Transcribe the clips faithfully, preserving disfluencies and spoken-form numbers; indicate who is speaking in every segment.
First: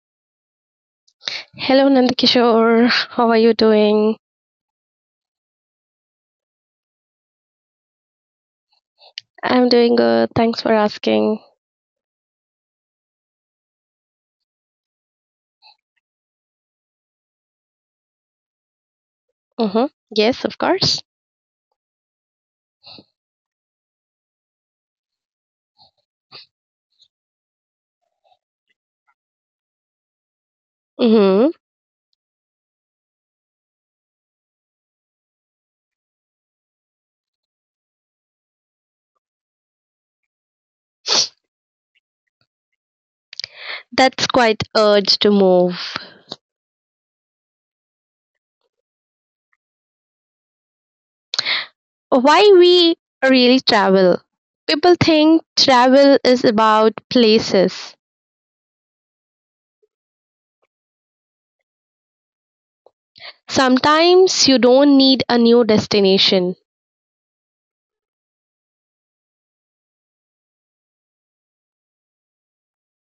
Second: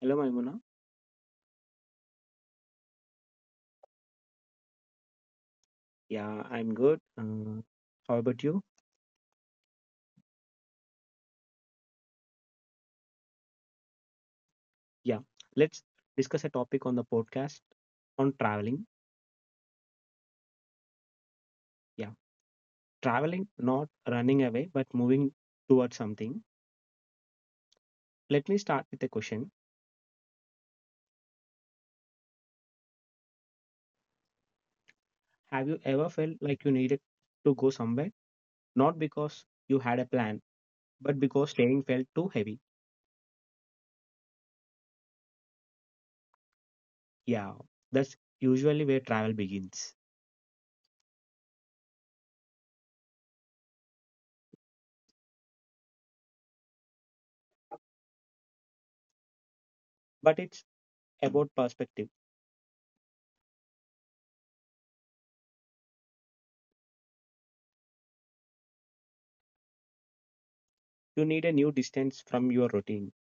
Speaker 1: Hello, Maimuna.
Speaker 2: Hello, Nandakishore. How are you doing?
Speaker 1: Yeah, I'm good. Uh, how about you?
Speaker 2: I'm doing good. Thanks for asking.
Speaker 1: Yeah, let's discuss a topic on the podcast on traveling.
Speaker 2: Mm-hmm. Yes, of course.
Speaker 1: Yeah, traveling, not running away, but moving towards something. Let me start with a question.
Speaker 2: Mm-hmm.
Speaker 1: Have you ever felt like you needed to go somewhere? Not because you had a plan, but because staying felt too heavy.
Speaker 2: That's quite urge to move.
Speaker 1: Yeah, that's usually where travel begins.
Speaker 2: Why we really travel? People think travel is about places.
Speaker 1: But it's about perspective.
Speaker 2: Sometimes you don't need a new destination
Speaker 1: You need a new distance from your routine,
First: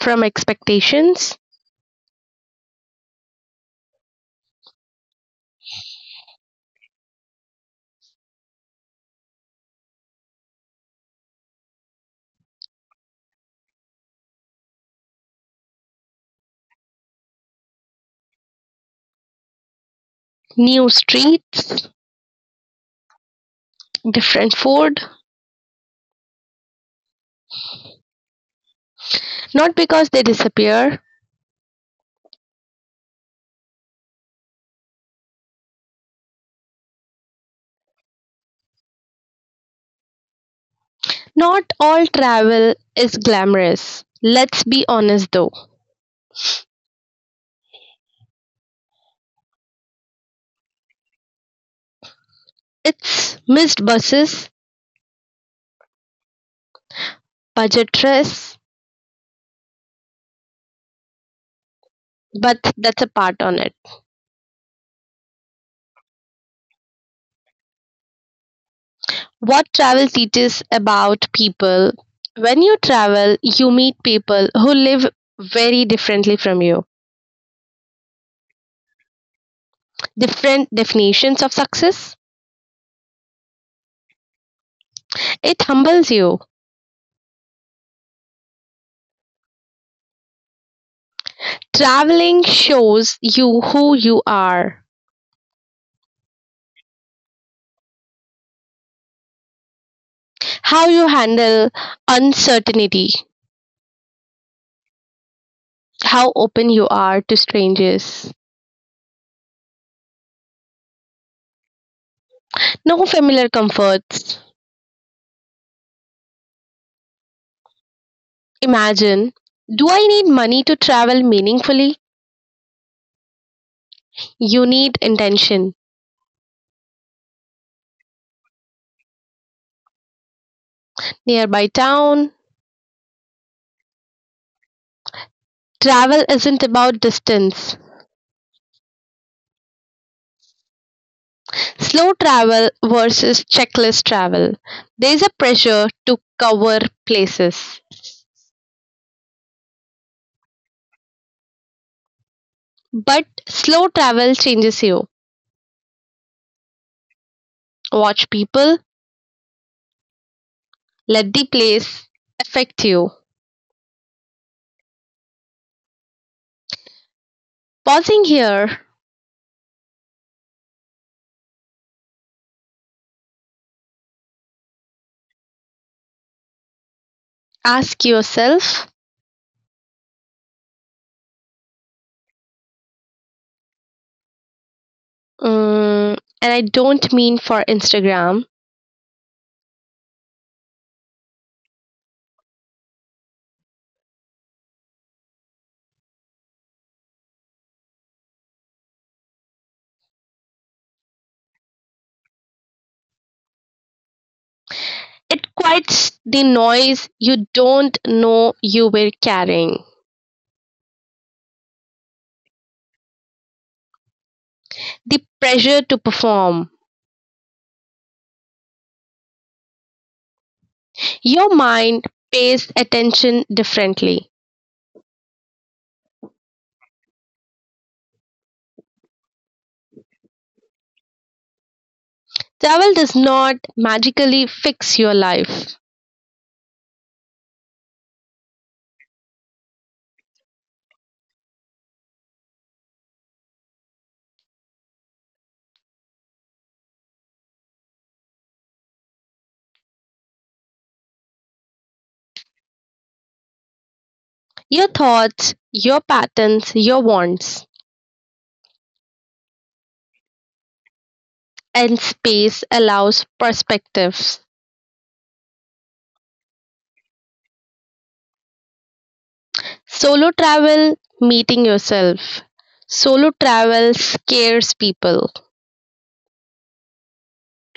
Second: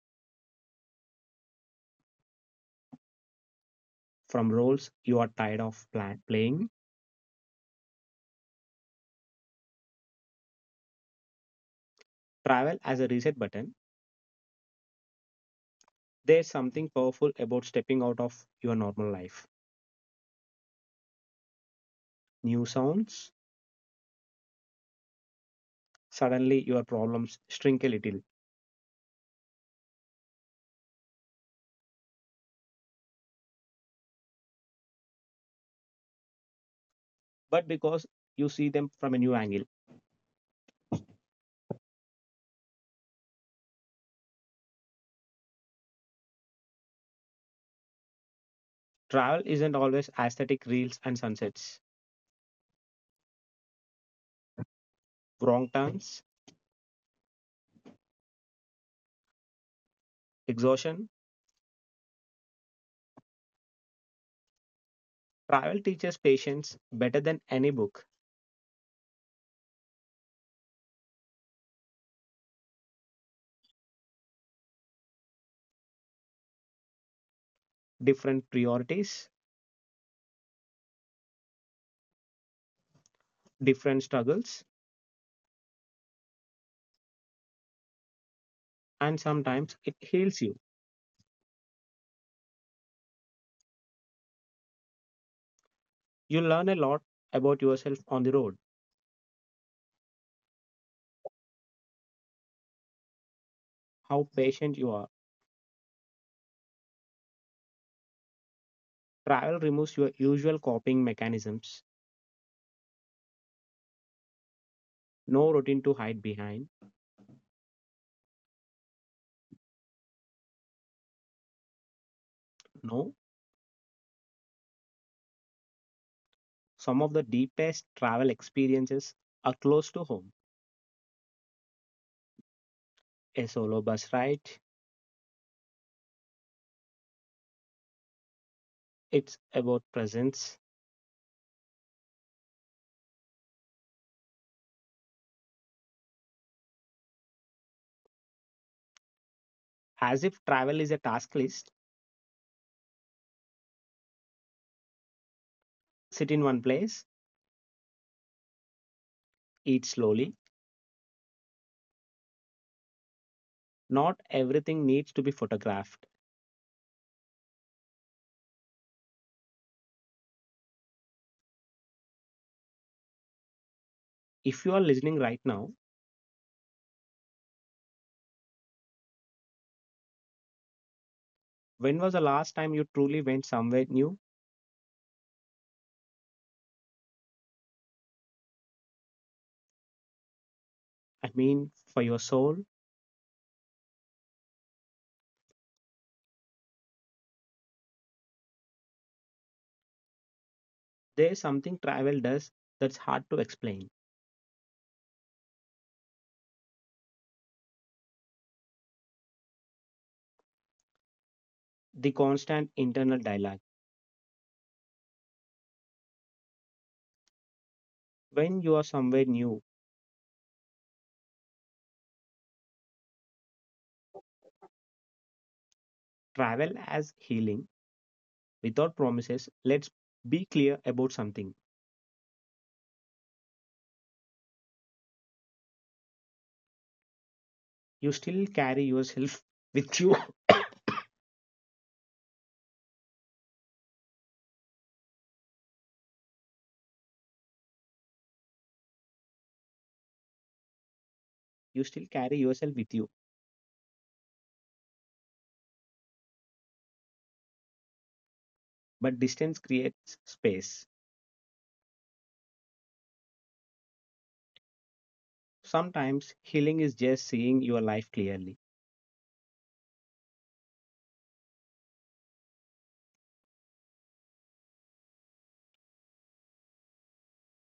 Speaker 2: from expectations,
Speaker 1: from roles you are tired of plan- playing travel as a reset button. There's something powerful about stepping out of your normal life.
Speaker 2: new streets,
Speaker 1: New sounds,
Speaker 2: different food,
Speaker 1: suddenly your problems shrink a little,
Speaker 2: not because they disappear.
Speaker 1: but because you see them from a new angle.
Speaker 2: Not all travel is glamorous. Let's be honest though.
Speaker 1: Travel isn't always aesthetic reels and sunsets.
Speaker 2: It's missed buses,
Speaker 1: Wrong turns,
Speaker 2: budget trains,
Speaker 1: exhaustion.
Speaker 2: but that's a part on it.
Speaker 1: Travel teaches patience better than any book.
Speaker 2: What travel teaches about people. When you travel, you meet people who live very differently from you,
Speaker 1: Different priorities,
Speaker 2: different definitions of success.
Speaker 1: different struggles,
Speaker 2: It humbles you.
Speaker 1: and sometimes it heals you.
Speaker 2: Traveling shows you who you are,
Speaker 1: You learn a lot about yourself on the road,
Speaker 2: how you handle uncertainty,
Speaker 1: how patient you are.
Speaker 2: how open you are to strangers.
Speaker 1: Travel removes your usual coping mechanisms,
Speaker 2: No familiar comforts,
Speaker 1: no routine to hide behind.
Speaker 2: imagine, do I need money to travel meaningfully?
Speaker 1: No,
Speaker 2: You need intention.
Speaker 1: some of the deepest travel experiences are close to home.
Speaker 2: Nearby town,
Speaker 1: A solo bus ride,
Speaker 2: travel isn't about distance.
Speaker 1: it's about presence.
Speaker 2: Slow travel versus checklist travel. There's a pressure to cover places.
Speaker 1: As if travel is a task list,
Speaker 2: But slow travel changes you.
Speaker 1: sit in one place,
Speaker 2: Watch people,
Speaker 1: eat slowly.
Speaker 2: let the place affect you.
Speaker 1: Not everything needs to be photographed.
Speaker 2: Pausing here,
Speaker 1: If you are listening right now,
Speaker 2: ask yourself,
Speaker 1: when was the last time you truly went somewhere new?
Speaker 2: mm, and I don't mean for Instagram.
Speaker 1: I mean, for your soul, there's something travel does that's hard to explain.
Speaker 2: It quiets the noise you don't know you were carrying,
Speaker 1: The constant internal dialogue.
Speaker 2: the pressure to perform.
Speaker 1: When you are somewhere new,
Speaker 2: Your mind pays attention differently.
Speaker 1: travel as healing without promises. Let's be clear about something.
Speaker 2: Travel does not magically fix your life.
Speaker 1: You still carry yourself with you. You still carry yourself with you,
Speaker 2: Your thoughts, your patterns, your wants,
Speaker 1: but distance creates space.
Speaker 2: and space allows perspectives.
Speaker 1: Sometimes healing is just seeing your life clearly,
Speaker 2: Solo travel, meeting yourself. Solo travel scares people.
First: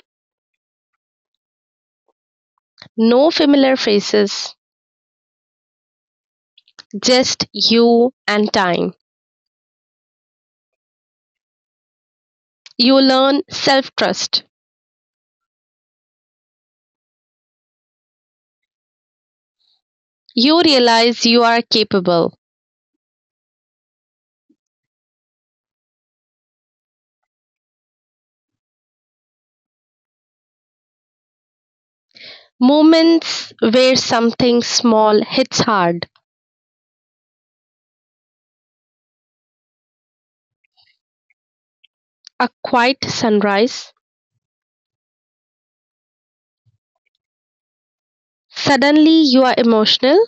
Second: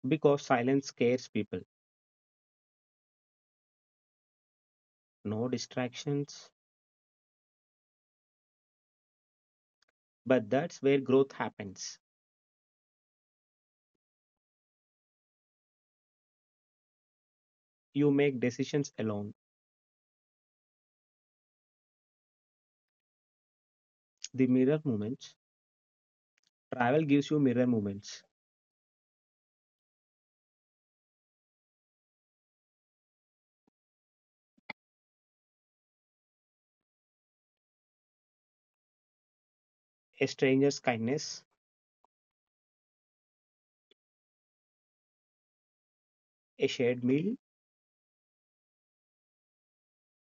Speaker 1: because silence scares people.
Speaker 2: No familiar faces,
Speaker 1: No distractions,
Speaker 2: just you and time.
Speaker 1: but that's where growth happens.
Speaker 2: You learn self-trust.
Speaker 1: You make decisions alone.
Speaker 2: You realize you are capable.
Speaker 1: The mirror moments. Travel gives you mirror moments.
Speaker 2: Moments where something small hits hard.
Speaker 1: A stranger's kindness,
Speaker 2: A quiet sunrise.
Speaker 1: a shared meal,
Speaker 2: Suddenly you are emotional.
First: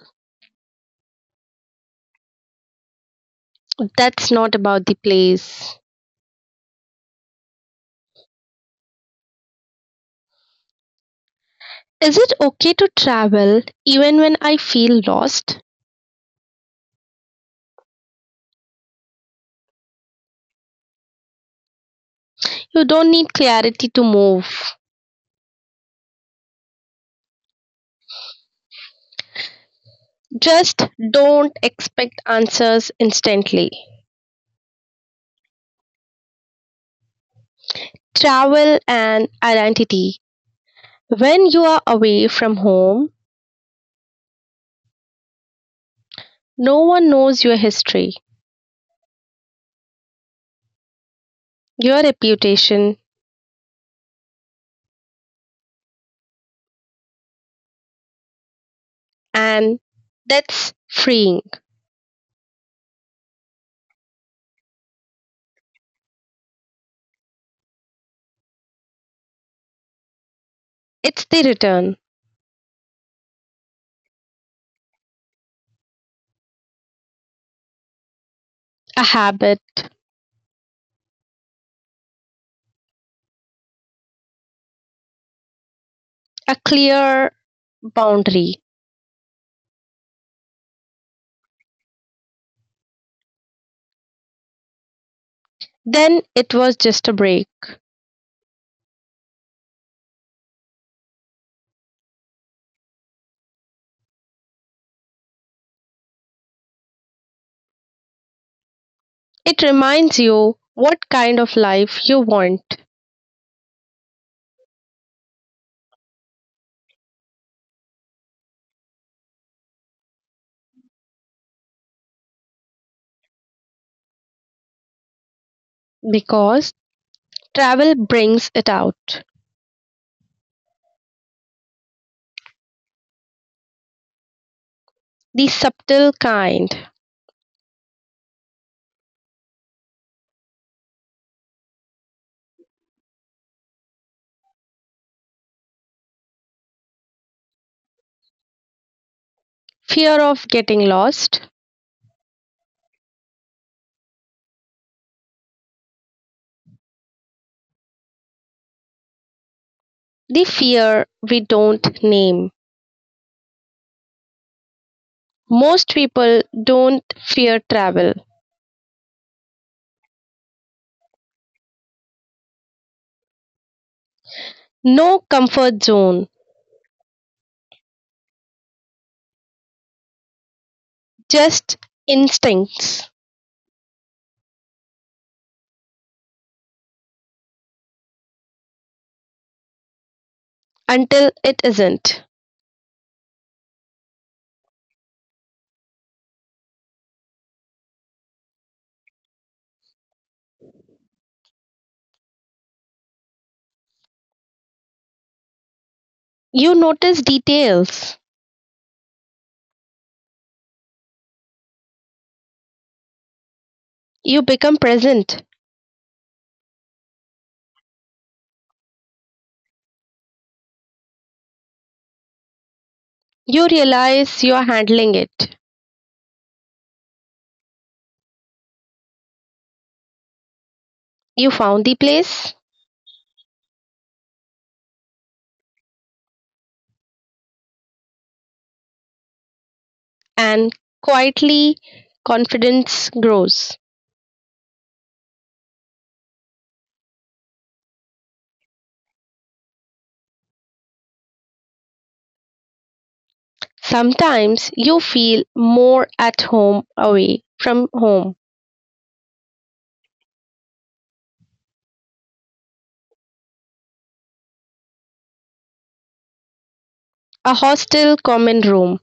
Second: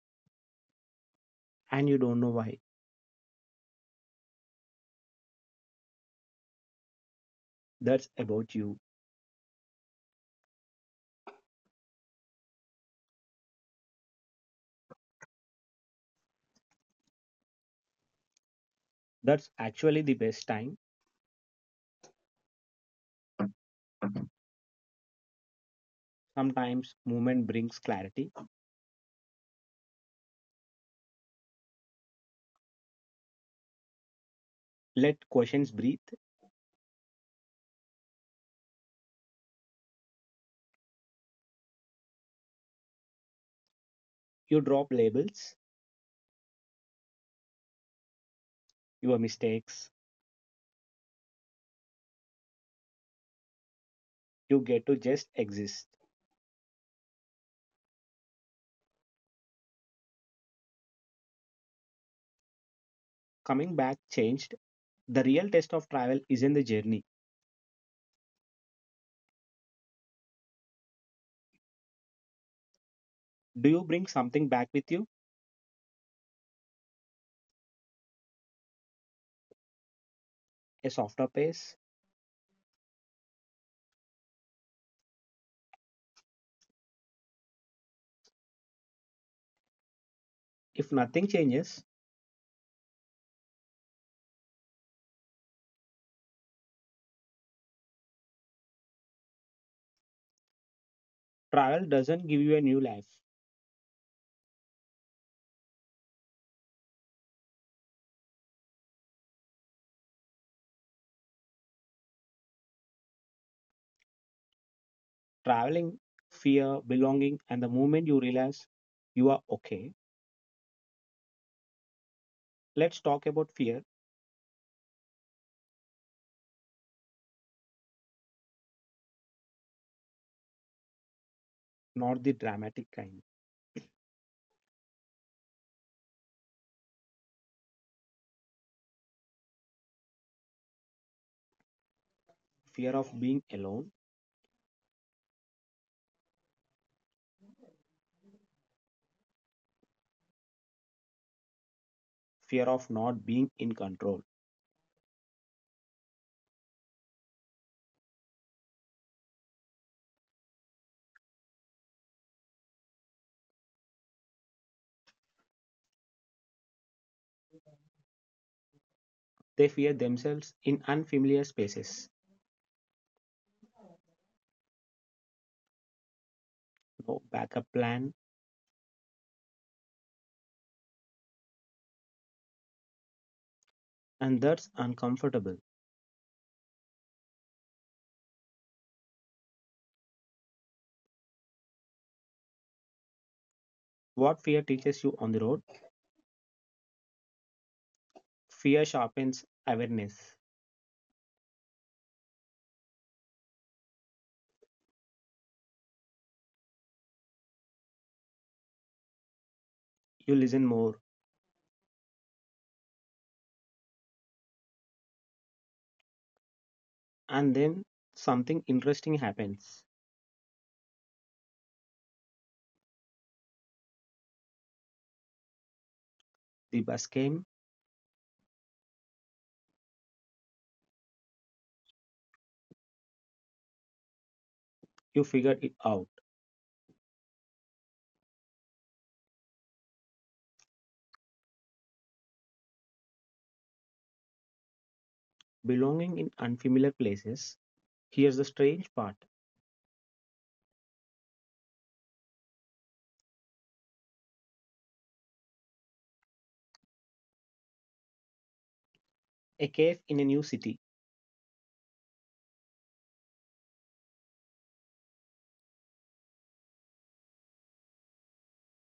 Speaker 1: and you don't know why.
Speaker 2: That's not about the place.
Speaker 1: That's about you.
Speaker 2: Is it okay to travel even when I feel lost?
Speaker 1: That's actually the best time.
Speaker 2: You don't need clarity to move.
Speaker 1: Sometimes movement brings clarity.
Speaker 2: Just don't expect answers instantly.
Speaker 1: Let questions breathe.
Speaker 2: Travel and identity. When you are away from home,
Speaker 1: You drop labels,
Speaker 2: no one knows your history,
Speaker 1: your mistakes.
Speaker 2: your reputation,
Speaker 1: You get to just exist.
Speaker 2: and that's freeing.
Speaker 1: Coming back changed. The real test of travel isn't the journey.
Speaker 2: It's the return,
Speaker 1: Do you bring something back with you?
Speaker 2: a habit,
Speaker 1: A softer pace?
Speaker 2: a clear boundary.
Speaker 1: If nothing changes,
Speaker 2: Then it was just a break.
Speaker 1: travel doesn't give you a new life.
Speaker 2: It reminds you what kind of life you want
Speaker 1: Traveling, fear, belonging, and the moment you realize you are okay. Let's talk about fear,
Speaker 2: because travel brings it out,
Speaker 1: not the dramatic kind.
Speaker 2: the subtle kind.
Speaker 1: Fear of being alone,
Speaker 2: Fear of getting lost,
Speaker 1: fear of not being in control.
Speaker 2: the fear we don't name. Most people don't fear travel,
Speaker 1: They fear themselves in unfamiliar spaces,
Speaker 2: no comfort zone,
Speaker 1: no backup plan,
Speaker 2: just instincts
Speaker 1: and that's uncomfortable.
Speaker 2: until it isn't.
Speaker 1: What fear teaches you on the road? Fear sharpens awareness.
Speaker 2: You notice details,
Speaker 1: You listen more,
Speaker 2: you become present,
Speaker 1: and then something interesting happens.
Speaker 2: you realize you are handling it.
Speaker 1: The bus came,
Speaker 2: You found the place,
Speaker 1: you figured it out.
Speaker 2: and quietly confidence grows.
Speaker 1: Belonging in unfamiliar places. Here's the strange part,
Speaker 2: Sometimes you feel more at home away from home,
Speaker 1: a cave in a new city,
Speaker 2: a hostel common room.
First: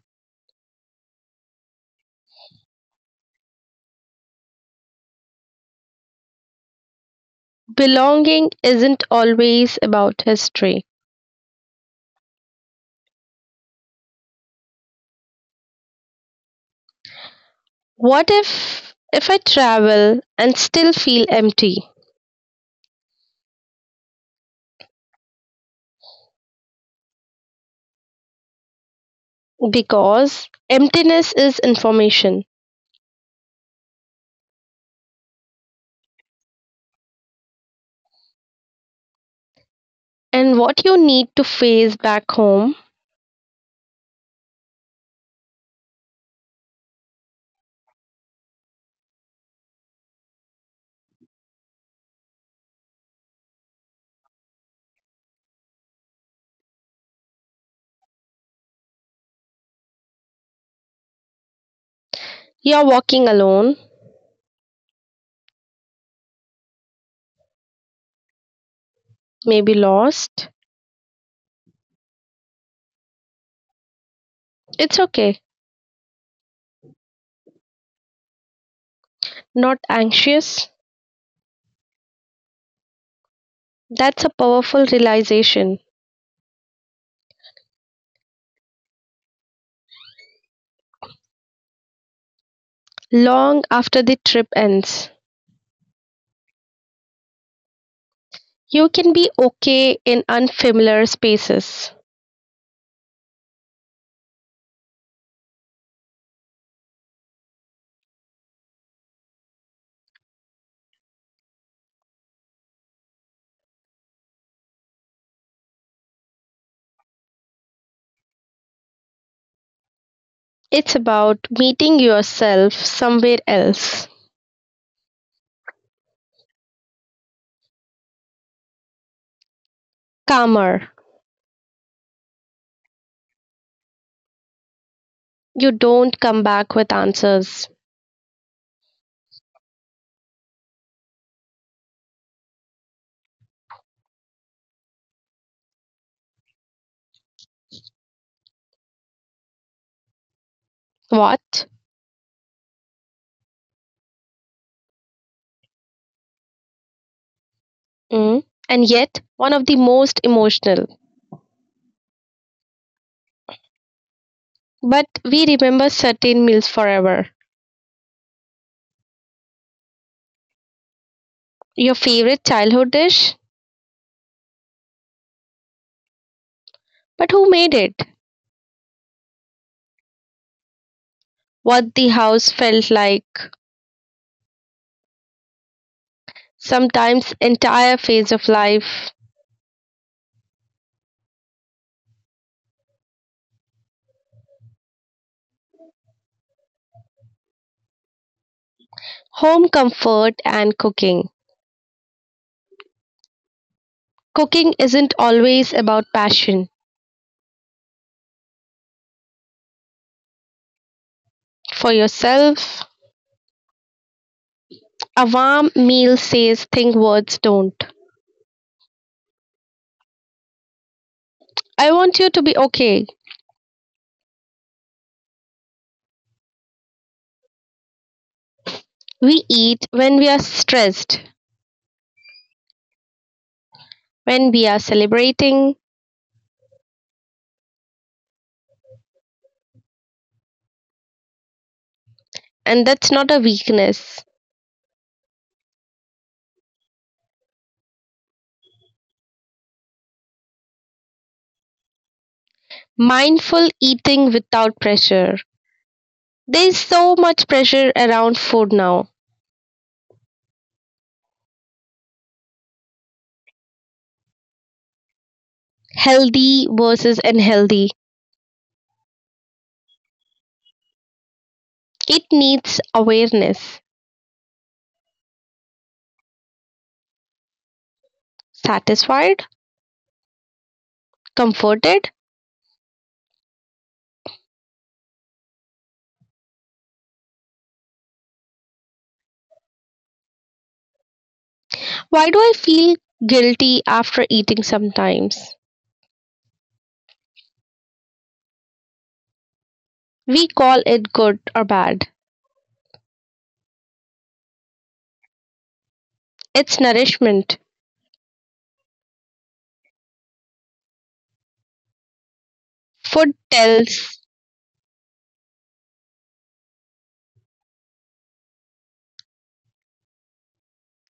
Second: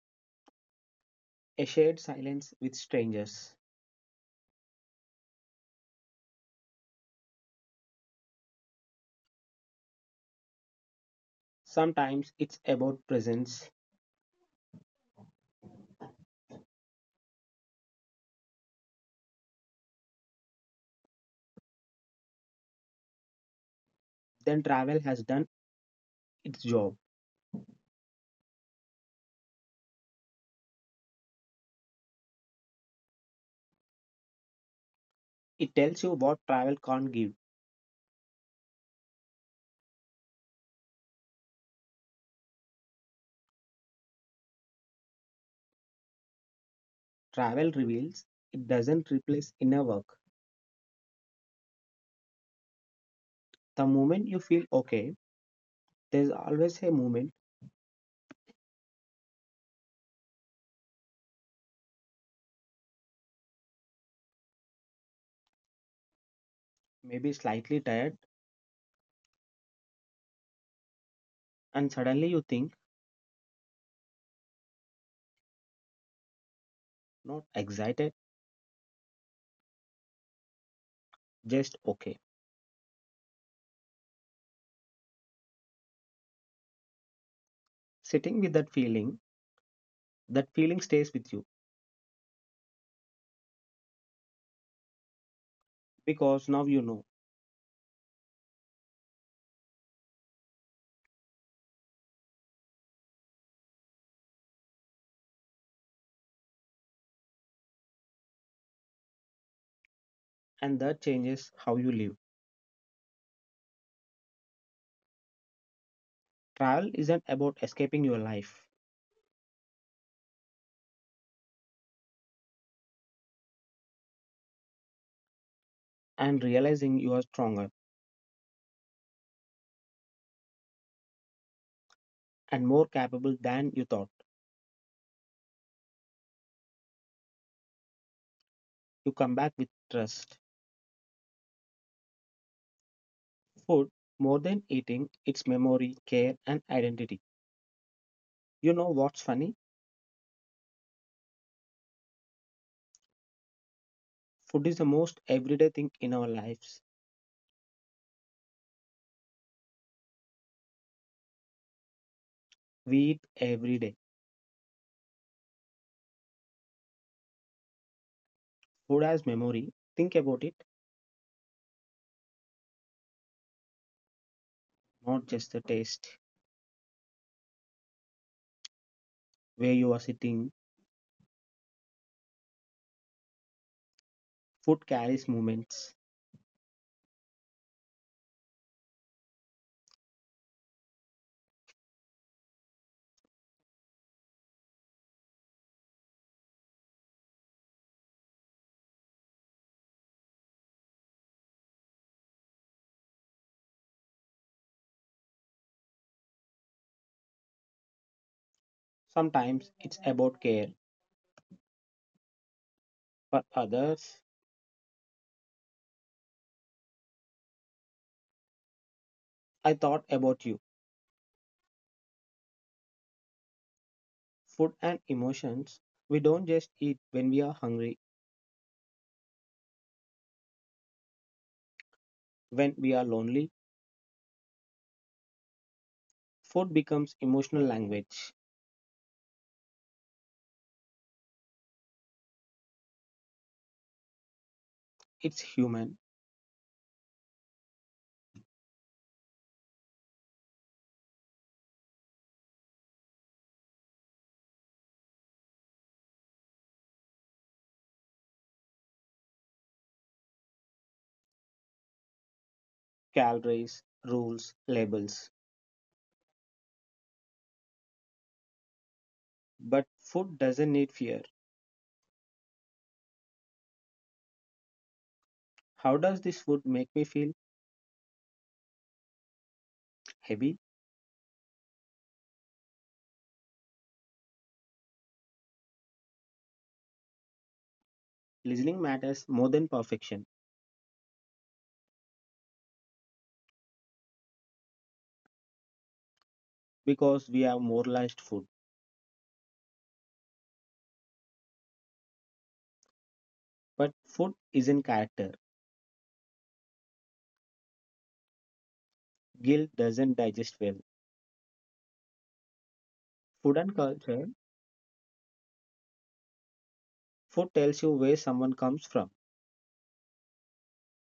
Speaker 1: a shared silence with strangers.
Speaker 2: Belonging isn't always about history.
Speaker 1: Sometimes it's about presence,
Speaker 2: What if if I travel and still feel empty?
Speaker 1: then travel has done its job.
Speaker 2: Because emptiness is information.
Speaker 1: It tells you what travel can't give.
Speaker 2: And what you need to face back home,
Speaker 1: Travel reveals, it doesn't replace inner work. The moment you feel okay, there's always a moment,
Speaker 2: you're walking alone,
Speaker 1: maybe slightly tired,
Speaker 2: maybe lost.
Speaker 1: and suddenly you think,
Speaker 2: It's okay,
Speaker 1: not excited,
Speaker 2: not anxious.
Speaker 1: just okay.
Speaker 2: That's a powerful realization
Speaker 1: Sitting with that feeling, that feeling stays with you
Speaker 2: long after the trip ends.
Speaker 1: because now you know,
Speaker 2: You can be okay in unfamiliar spaces.
Speaker 1: and that changes how you live. Travel isn't about escaping your life,
Speaker 2: It's about meeting yourself somewhere else,
Speaker 1: and realizing you are stronger
Speaker 2: calmer.
Speaker 1: and more capable than you thought.
Speaker 2: You don't come back with answers.
Speaker 1: You come back with trust. Food, more than eating, it's memory, care, and identity. You know what's funny?
Speaker 2: What?
Speaker 1: Food is the most everyday thing in our lives.
Speaker 2: Mm. And yet, one of the most emotional.
Speaker 1: We eat every day.
Speaker 2: But we remember certain meals forever.
Speaker 1: Food has memory. Think about it,
Speaker 2: Your favorite childhood dish?
Speaker 1: not just the taste.
Speaker 2: But who made it?
Speaker 1: Where you are sitting,
Speaker 2: What the house felt like?
Speaker 1: food carries moments.
Speaker 2: Sometimes, entire phase of life. Home comfort and cooking. Cooking isn't always about passion.
Speaker 1: Sometimes it's about care.
Speaker 2: For yourself,
Speaker 1: For others,
Speaker 2: a warm meal says things words don't.
Speaker 1: I thought about you.
Speaker 2: I want you to be okay.
Speaker 1: Food and emotions. We don't just eat when we are hungry,
Speaker 2: We eat when we are stressed,
Speaker 1: when we are lonely.
Speaker 2: when we are celebrating,
Speaker 1: Food becomes emotional language.
Speaker 2: and that's not a weakness.
Speaker 1: It's human.
Speaker 2: Mindful eating without pressure. There is so much pressure around food now.
Speaker 1: Calories, rules, labels.
Speaker 2: Healthy versus unhealthy.
Speaker 1: But food doesn't need fear.
Speaker 2: It needs awareness.
Speaker 1: How does this food make me feel?
Speaker 2: Satisfied?
Speaker 1: Heavy.
Speaker 2: Comforted?
Speaker 1: Listening matters more than perfection,
Speaker 2: Why do I feel guilty after eating sometimes?
Speaker 1: because we have moralized food.
Speaker 2: We call it good or bad.
Speaker 1: But food isn't character.
Speaker 2: It's nourishment.
Speaker 1: Guilt doesn't digest well.
Speaker 2: Food
Speaker 1: Food and culture,
Speaker 2: tells
Speaker 1: food tells you where someone comes from,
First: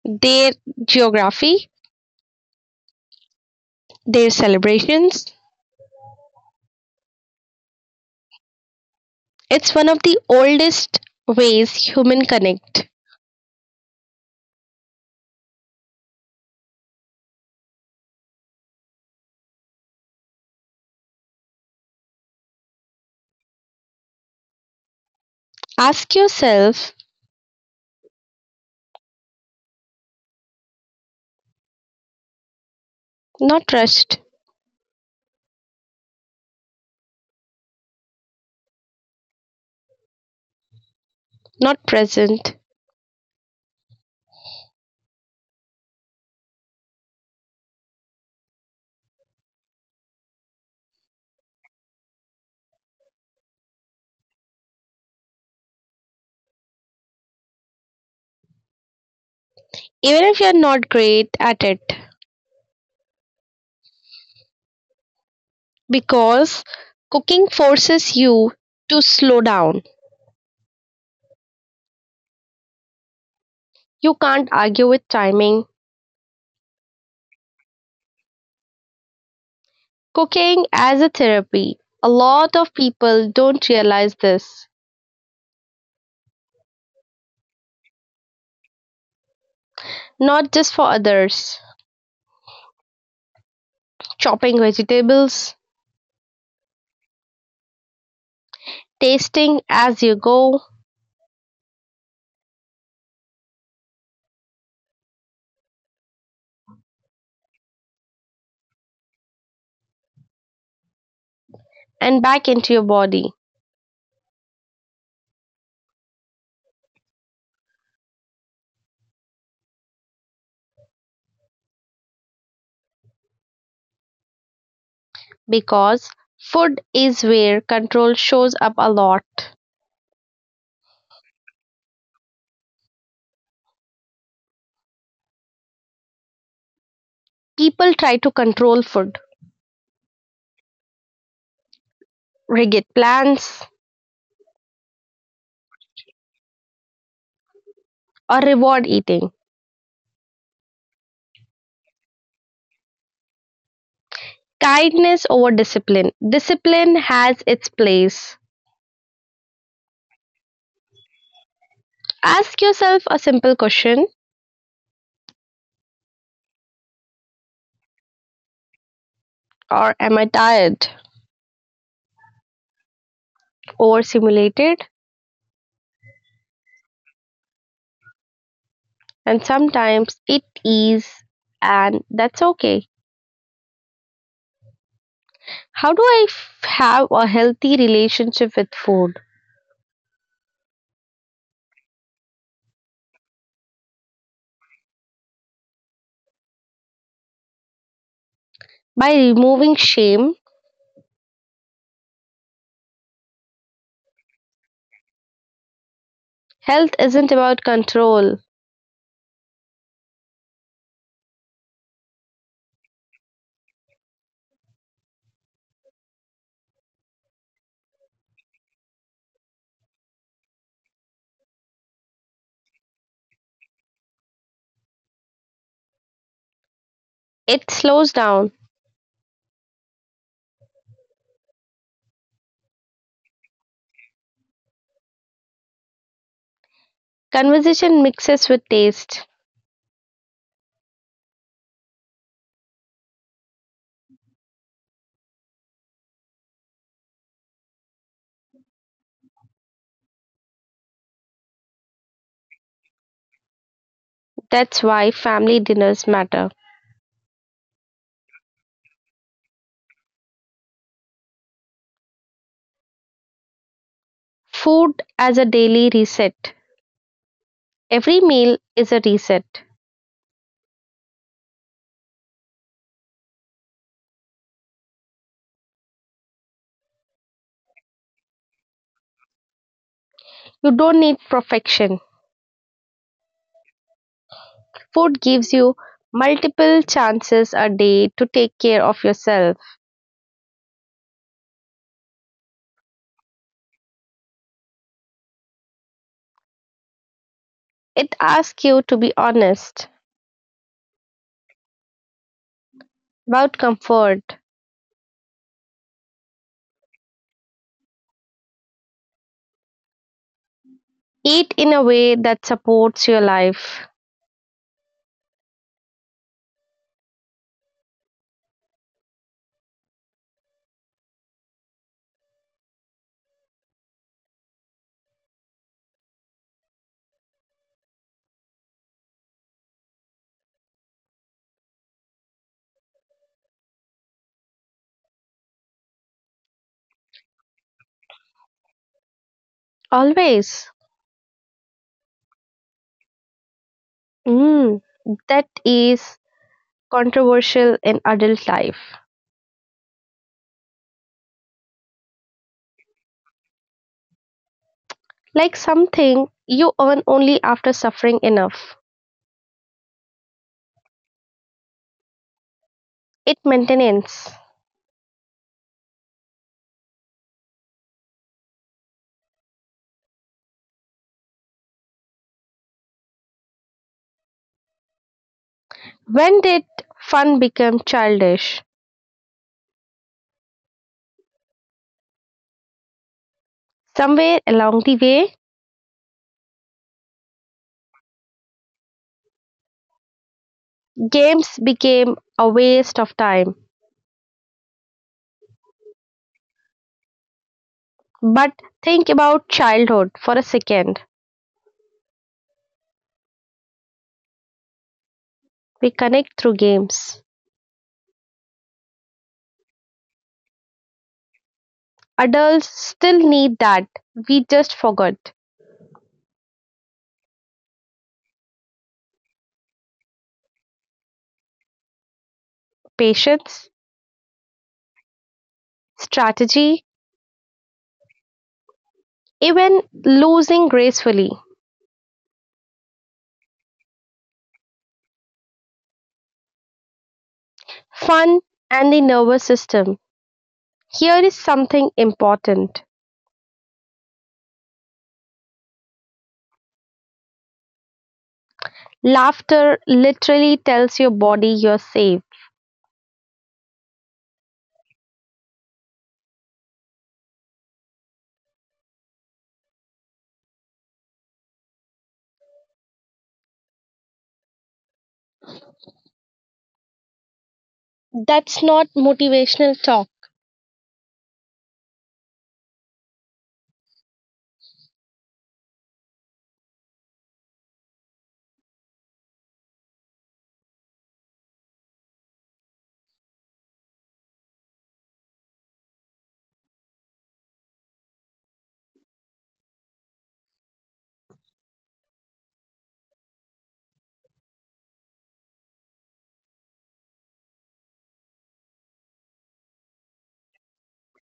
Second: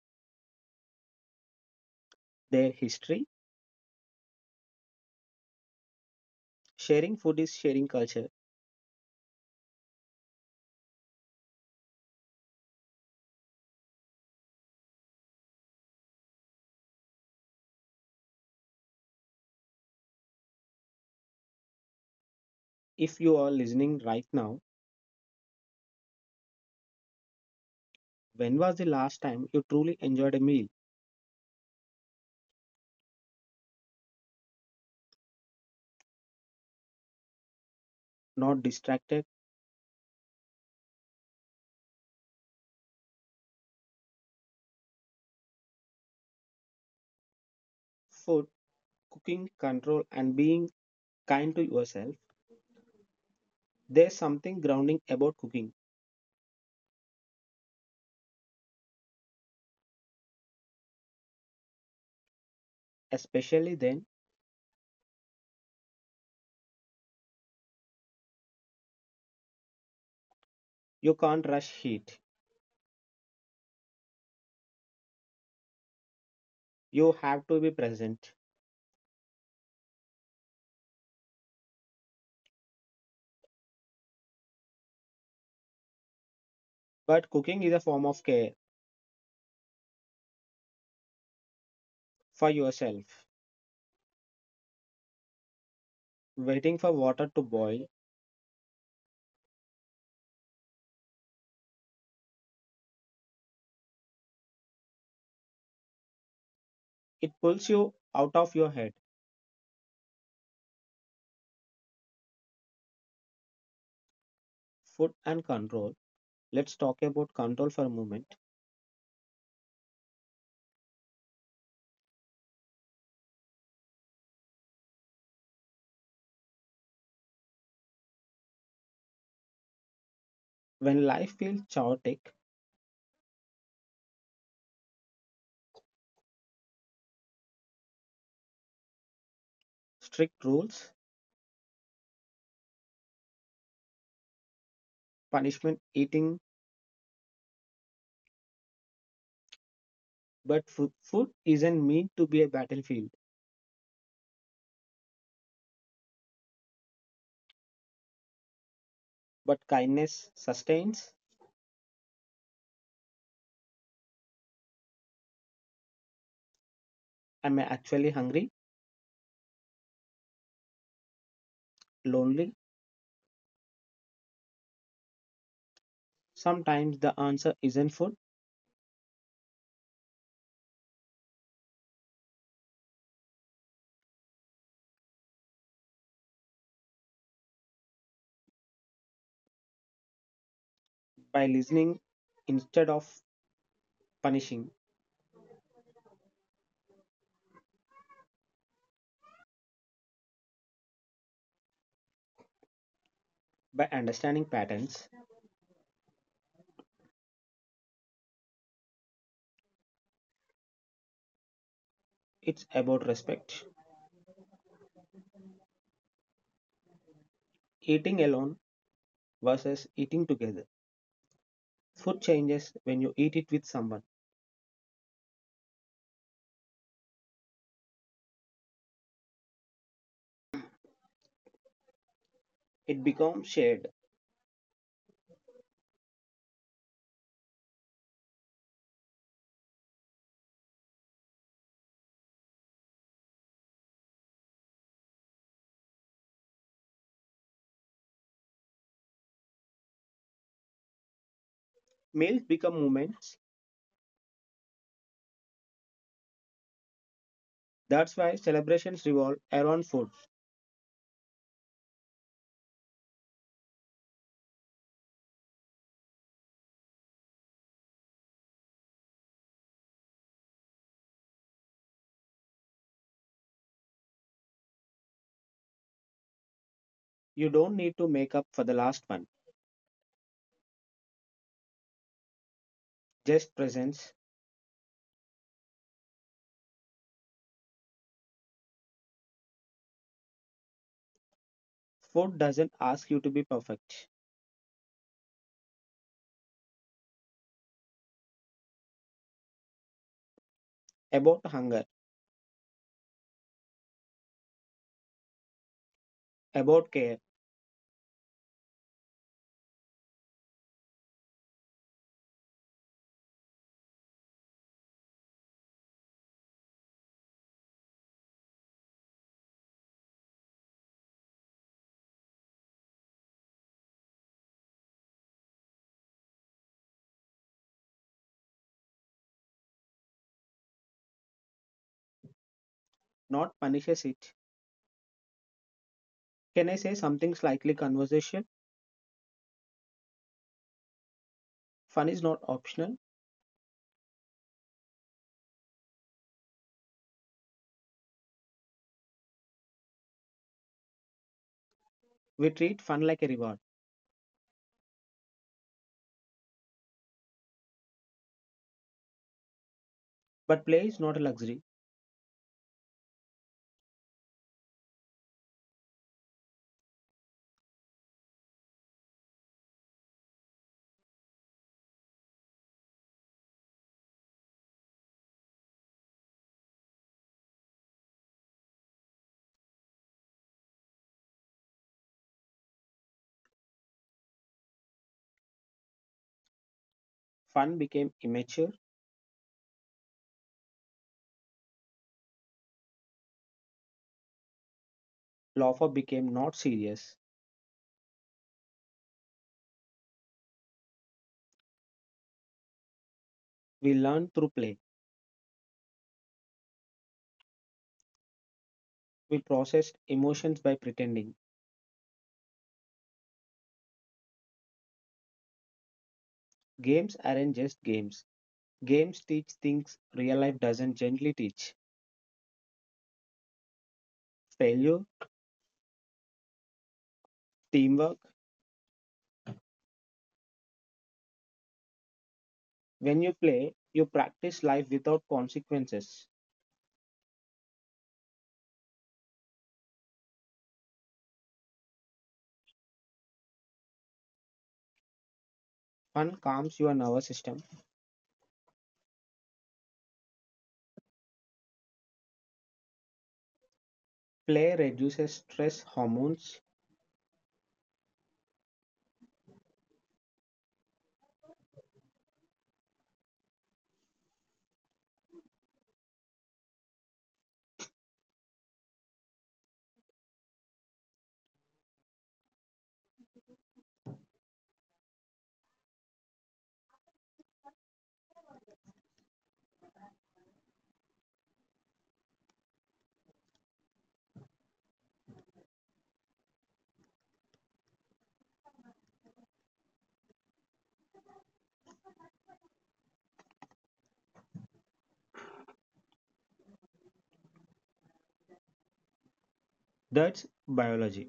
Speaker 2: their geography,
Speaker 1: their history.
Speaker 2: their celebrations.
Speaker 1: Sharing food is sharing culture.
Speaker 2: It's one of the oldest ways human connect.
Speaker 1: If you are listening right now,
Speaker 2: Ask yourself,
Speaker 1: when was the last time you truly enjoyed a meal?
Speaker 2: not rushed,
Speaker 1: Not distracted,
Speaker 2: not present,
Speaker 1: food, cooking, control, and being kind to yourself. There's something grounding about cooking,
Speaker 2: even if you're not great at it,
Speaker 1: especially then
Speaker 2: because cooking forces you to slow down.
Speaker 1: you can't rush heat.
Speaker 2: You can't argue with timing.
Speaker 1: You have to be present.
Speaker 2: Cooking as a therapy. A lot of people don't realize this,
Speaker 1: But cooking is a form of care
Speaker 2: not just for others.
Speaker 1: for yourself.
Speaker 2: Chopping vegetables,
Speaker 1: Waiting for water to boil,
Speaker 2: tasting as you go,
Speaker 1: it pulls you out of your head.
Speaker 2: and back into your body,
Speaker 1: Food and control. Let's talk about control for a moment.
Speaker 2: because food is where control shows up a lot.
Speaker 1: When life feels chaotic,
Speaker 2: People try to control food,
Speaker 1: strict rules,
Speaker 2: rigid plans,
Speaker 1: punishment, eating,
Speaker 2: or reward eating.
Speaker 1: but food, food isn't meant to be a battlefield.
Speaker 2: Kindness over discipline. Discipline has its place.
Speaker 1: But kindness sustains.
Speaker 2: Ask yourself a simple question,
Speaker 1: Am I actually hungry?
Speaker 2: or am I tired,
Speaker 1: Lonely?
Speaker 2: overstimulated?
Speaker 1: Sometimes the answer isn't food.
Speaker 2: And sometimes it is, and that's okay. How do I f- have a healthy relationship with food?
Speaker 1: By listening instead of punishing,
Speaker 2: By removing shame,
Speaker 1: by understanding patterns,
Speaker 2: health isn't about control,
Speaker 1: it's about respect. Eating alone versus eating together. Food changes when you eat it with someone.
Speaker 2: it slows down.
Speaker 1: It becomes shared.
Speaker 2: Conversation mixes with taste.
Speaker 1: Meals become moments.
Speaker 2: That's why family dinners matter.
Speaker 1: That's why celebrations revolve around food.
Speaker 2: Food as a daily reset. Every meal is a reset.
Speaker 1: You don't need to make up for the last one.
Speaker 2: You don't need perfection.
Speaker 1: Just presence.
Speaker 2: Food gives you multiple chances a day to take care of yourself.
Speaker 1: Food doesn't ask you to be perfect.
Speaker 2: It asks you to be honest
Speaker 1: About hunger,
Speaker 2: about comfort.
Speaker 1: about care,
Speaker 2: Eat in a way that supports your life.
Speaker 1: not punishes it. Can I say something slightly conversational?
Speaker 2: Always.
Speaker 1: Fun is not optional.
Speaker 2: Mm, that is controversial in adult life.
Speaker 1: We treat fun like a reward.
Speaker 2: Like something you earn only after suffering enough.
Speaker 1: But play is not a luxury.
Speaker 2: It maintains. When did fun become childish? Somewhere along the way,
Speaker 1: Fun became immature.
Speaker 2: games became a waste of time.
Speaker 1: Laughter became not serious.
Speaker 2: But think about childhood for a second.
Speaker 1: We learn through play.
Speaker 2: We connect through games.
Speaker 1: We process emotions by pretending.
Speaker 2: Adults still need that. We just forgot
Speaker 1: Games aren't just games. Games teach things real life doesn't gently teach.
Speaker 2: patience,
Speaker 1: Failure,
Speaker 2: strategy,
Speaker 1: teamwork.
Speaker 2: even losing gracefully,
Speaker 1: When you play, you practice life without consequences.
Speaker 2: fun, and the nervous system. Here is something important,
Speaker 1: Fun calms your nervous system.
Speaker 2: laughter literally tells your body you're safe.
Speaker 1: Play reduces stress hormones.
Speaker 2: That's not motivational talk.
Speaker 1: That's biology.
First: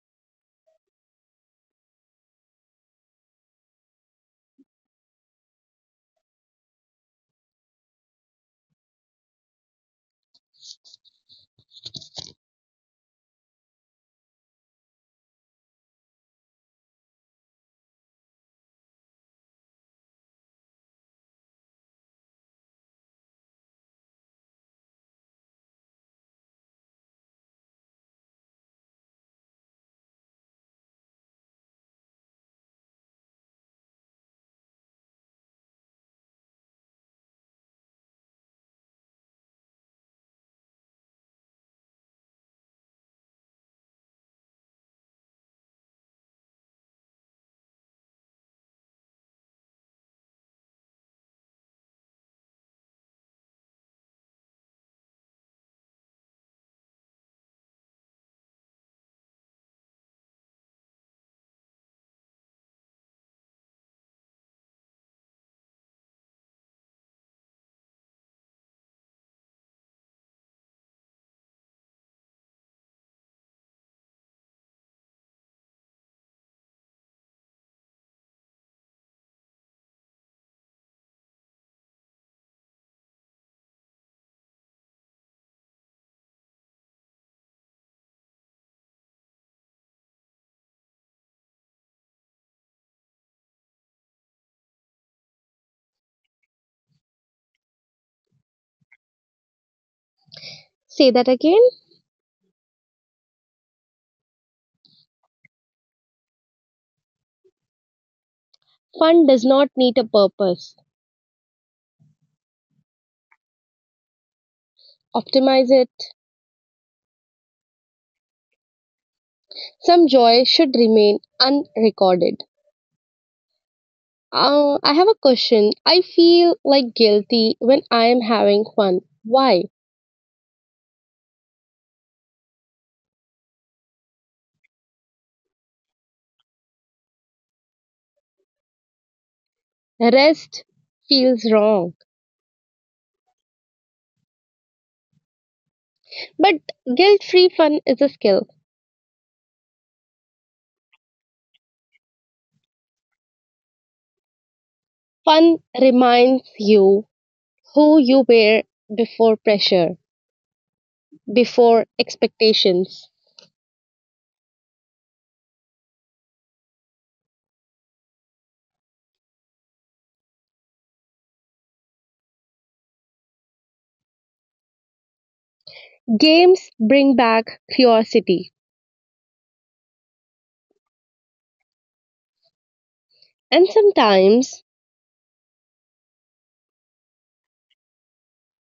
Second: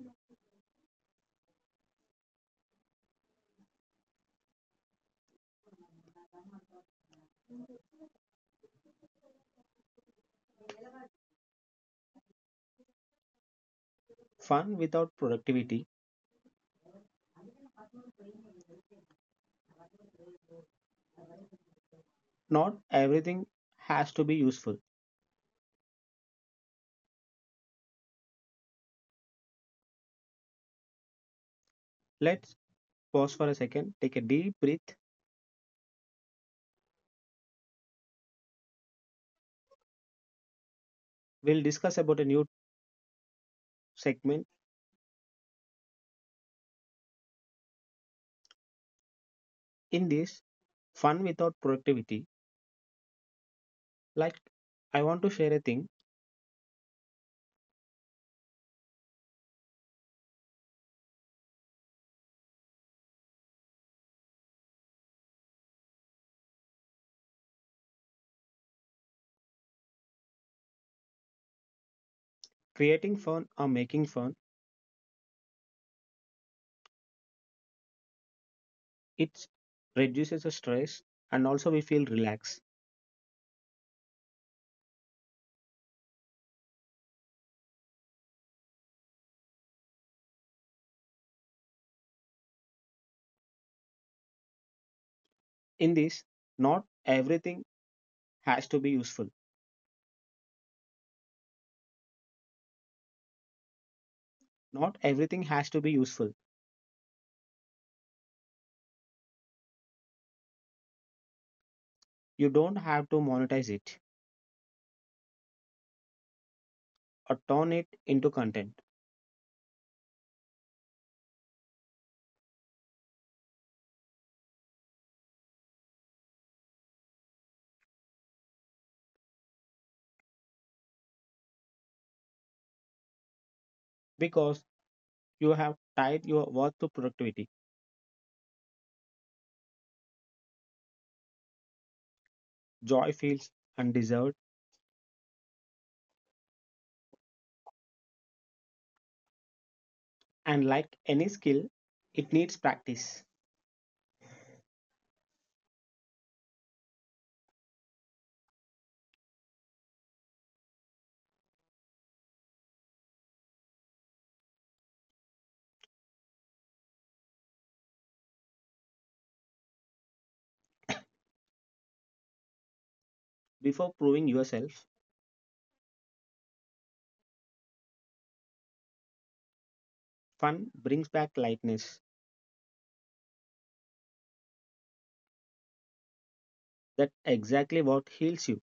Speaker 1: Fun without productivity. Not everything has to be useful. Let's pause for a second, take a deep breath. We'll discuss about a new segment. In this, fun without productivity, like, I want to share a thing, creating fun or making fun, it reduces the stress and also we feel relaxed. In this, not everything has to be useful.
Speaker 2: Say that again.
Speaker 1: Not everything has to be useful.
Speaker 2: Fun does not need a purpose.
Speaker 1: You don't have to monetize it
Speaker 2: Optimize it.
Speaker 1: or turn it into content
Speaker 2: Some joy should remain unrecorded. Uh, I have a question. I feel like guilty when I am having fun. Why?
Speaker 1: because you have tied your worth to productivity.
Speaker 2: Rest feels wrong.
Speaker 1: Joy feels undeserved,
Speaker 2: But guilt free fun is a skill.
Speaker 1: and like any skill, it needs practice.
Speaker 2: Fun reminds you who you were before pressure, before expectations.
Speaker 1: Before proving yourself,
Speaker 2: Games bring back curiosity.
Speaker 1: fun brings back lightness.
Speaker 2: And sometimes
Speaker 1: That's exactly what heals you.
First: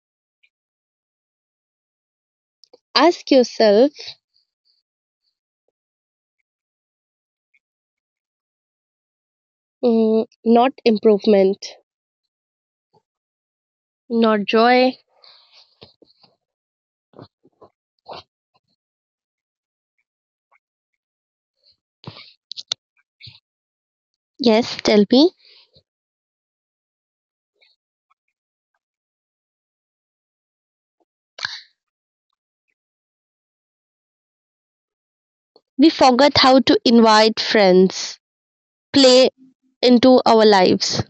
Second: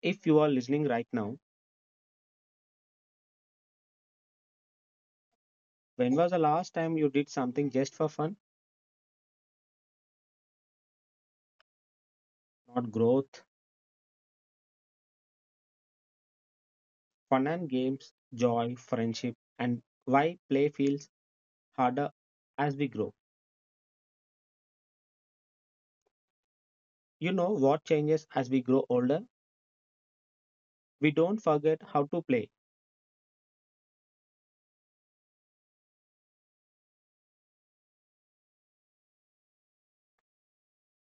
Speaker 1: If you are listening right now,
Speaker 2: ask yourself,
Speaker 1: when was the last time you did something just for fun?
Speaker 2: mm, not improvement.
Speaker 1: Not growth,
Speaker 2: Not joy.
Speaker 1: fun and games, joy, friendship, and why play feels harder as we grow.
Speaker 2: Yes, tell me.
Speaker 1: You know what changes as we grow older? We don't forget how to play
Speaker 2: We forgot how to invite friends, play into our lives,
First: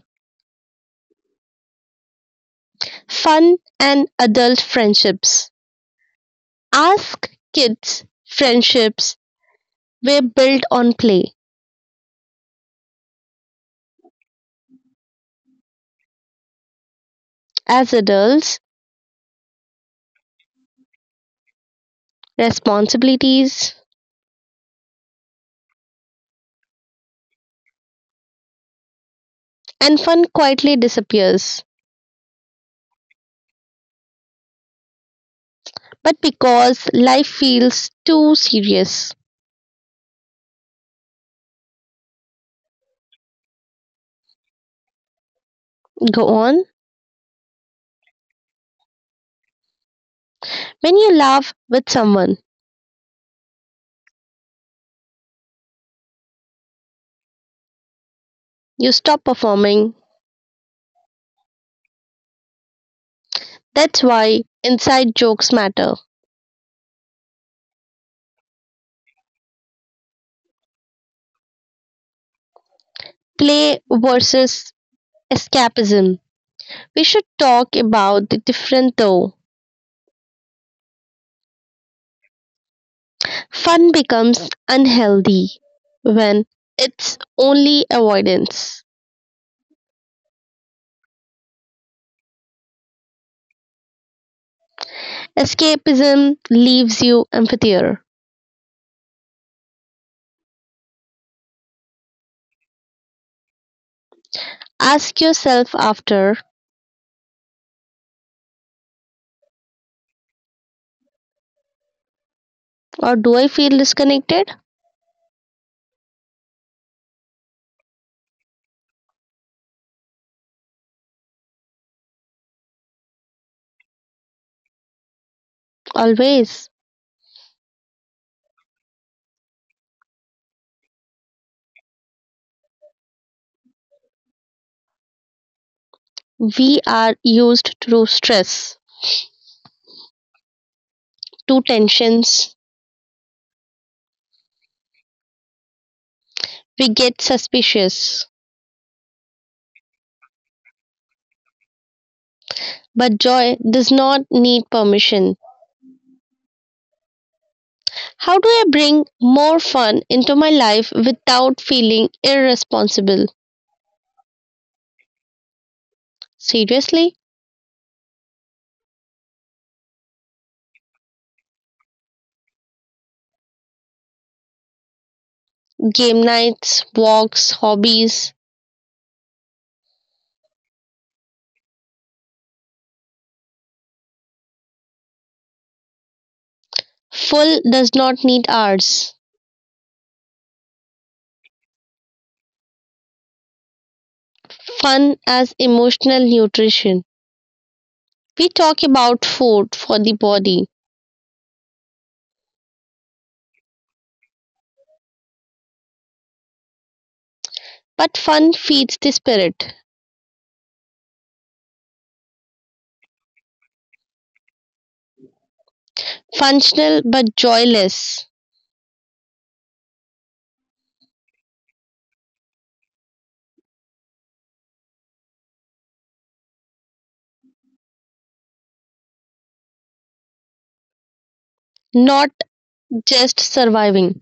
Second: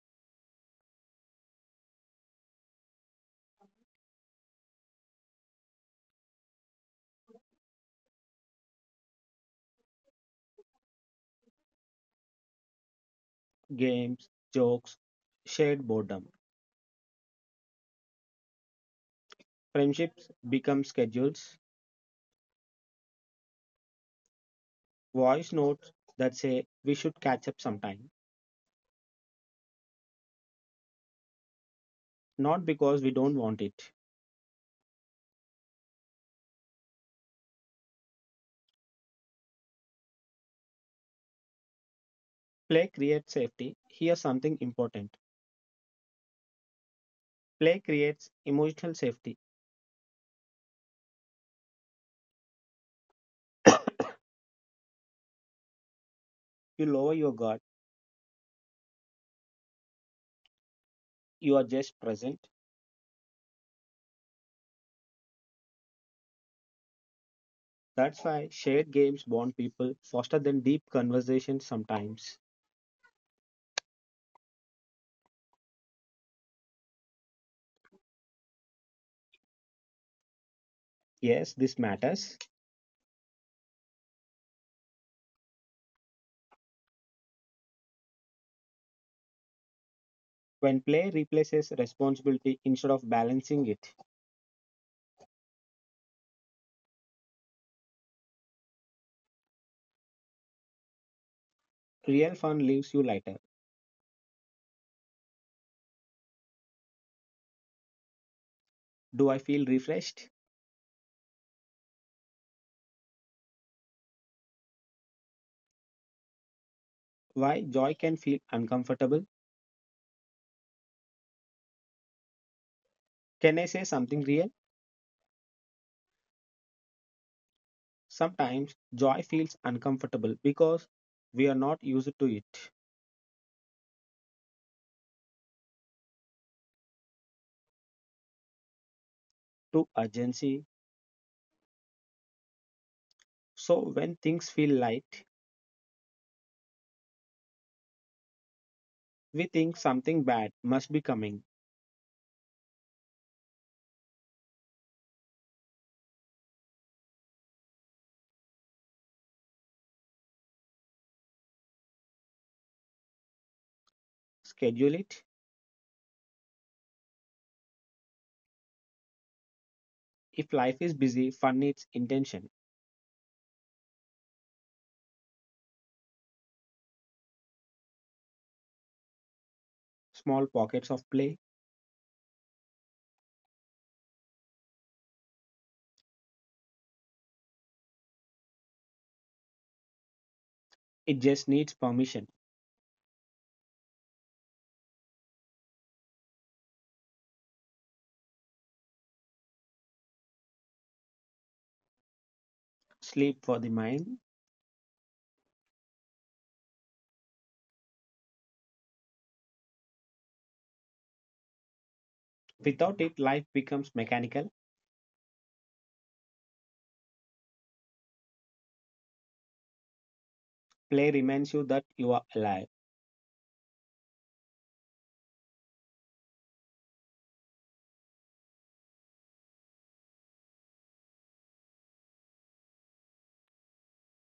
Speaker 2: fun and adult friendships. Ask kids, friendships were built on play.
Speaker 1: games, jokes, shared boredom.
Speaker 2: As adults,
Speaker 1: Friendships become schedules,
Speaker 2: responsibilities
Speaker 1: voice notes that say we should catch up sometime,
Speaker 2: and fun quietly disappears.
Speaker 1: not because we don't want it.
Speaker 2: But because life feels too serious,
Speaker 1: Play creates safety. Here's something important,
Speaker 2: go on.
Speaker 1: play creates emotional safety.
Speaker 2: When you laugh with someone,
Speaker 1: You lower your guard,
Speaker 2: you stop performing.
Speaker 1: you are just present.
Speaker 2: That's why inside jokes matter.
Speaker 1: That's why shared games bond people faster than deep conversations sometimes.
Speaker 2: Play versus escapism. We should talk about the difference, though.
Speaker 1: Yes, this matters.
Speaker 2: Fun becomes unhealthy when it's only avoidance.
Speaker 1: When play replaces responsibility instead of balancing it,
Speaker 2: Escapism leaves you emptier.
Speaker 1: real fun leaves you lighter.
Speaker 2: Ask yourself after,
Speaker 1: Do I feel refreshed?
Speaker 2: or do I feel disconnected?
Speaker 1: Why joy can feel uncomfortable? Can I say something real?
Speaker 2: Always.
Speaker 1: Sometimes joy feels uncomfortable because we are not used to it,
Speaker 2: We are used to stress,
Speaker 1: to urgency.
Speaker 2: to tensions.
Speaker 1: So when things feel light,
Speaker 2: We get suspicious.
Speaker 1: we think something bad must be coming.
Speaker 2: But joy does not need permission. How do I bring more fun into my life without feeling irresponsible?
Speaker 1: Schedule it.
Speaker 2: Seriously,
Speaker 1: If life is busy, fun needs intention.
Speaker 2: game nights, walks, hobbies.
Speaker 1: Small pockets of play.
Speaker 2: Full does not need hours.
Speaker 1: It just needs permission.
Speaker 2: Fun as emotional nutrition. We talk about food for the body,
Speaker 1: Sleep for the mind.
Speaker 2: but fun feeds the spirit.
Speaker 1: Without it, life becomes mechanical.
Speaker 2: Functional but joyless,
Speaker 1: Play reminds you that you are alive.
Speaker 2: not just surviving.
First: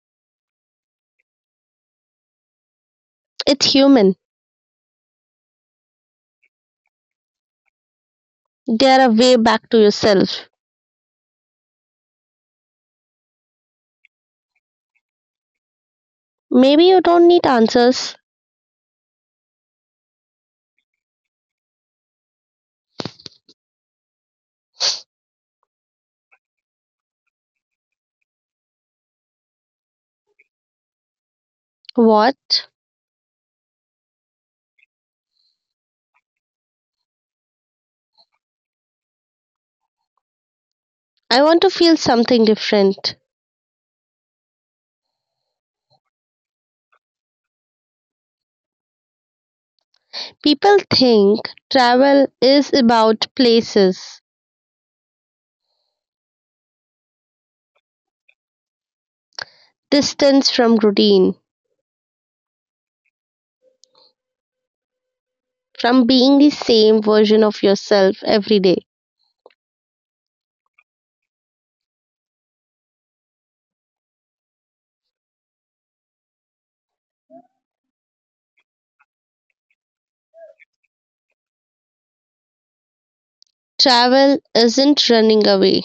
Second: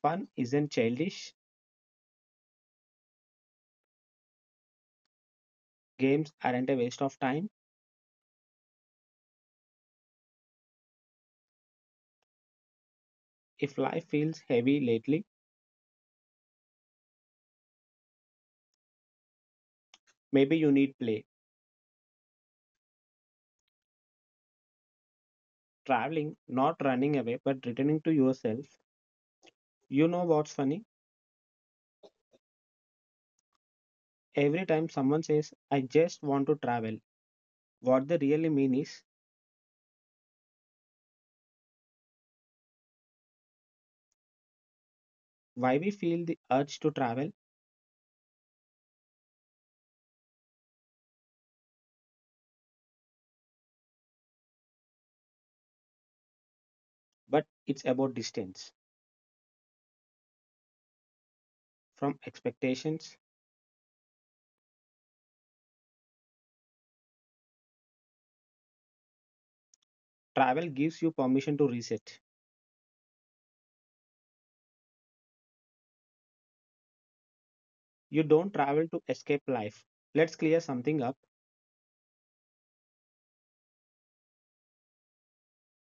Speaker 1: Fun isn't childish.
Speaker 2: It's human.
Speaker 1: Games aren't a waste of time.
Speaker 2: There are way back to yourself.
Speaker 1: If life feels heavy lately,
Speaker 2: Maybe you don't need answers.
Speaker 1: maybe you need play. Traveling, not running away, but returning to yourself. You know what's funny?
Speaker 2: What?
Speaker 1: Every time someone says, I just want to travel, what they really mean is
Speaker 2: I want to feel something different.
Speaker 1: why we feel the urge to travel,
Speaker 2: People think travel is about places,
Speaker 1: but it's about distance
Speaker 2: distance from routine,
Speaker 1: from expectations.
Speaker 2: from being the same version of yourself every day.
Speaker 1: Travel gives you permission to reset. You don't travel to escape life. Let's clear something up.
Speaker 2: Travel isn't running away.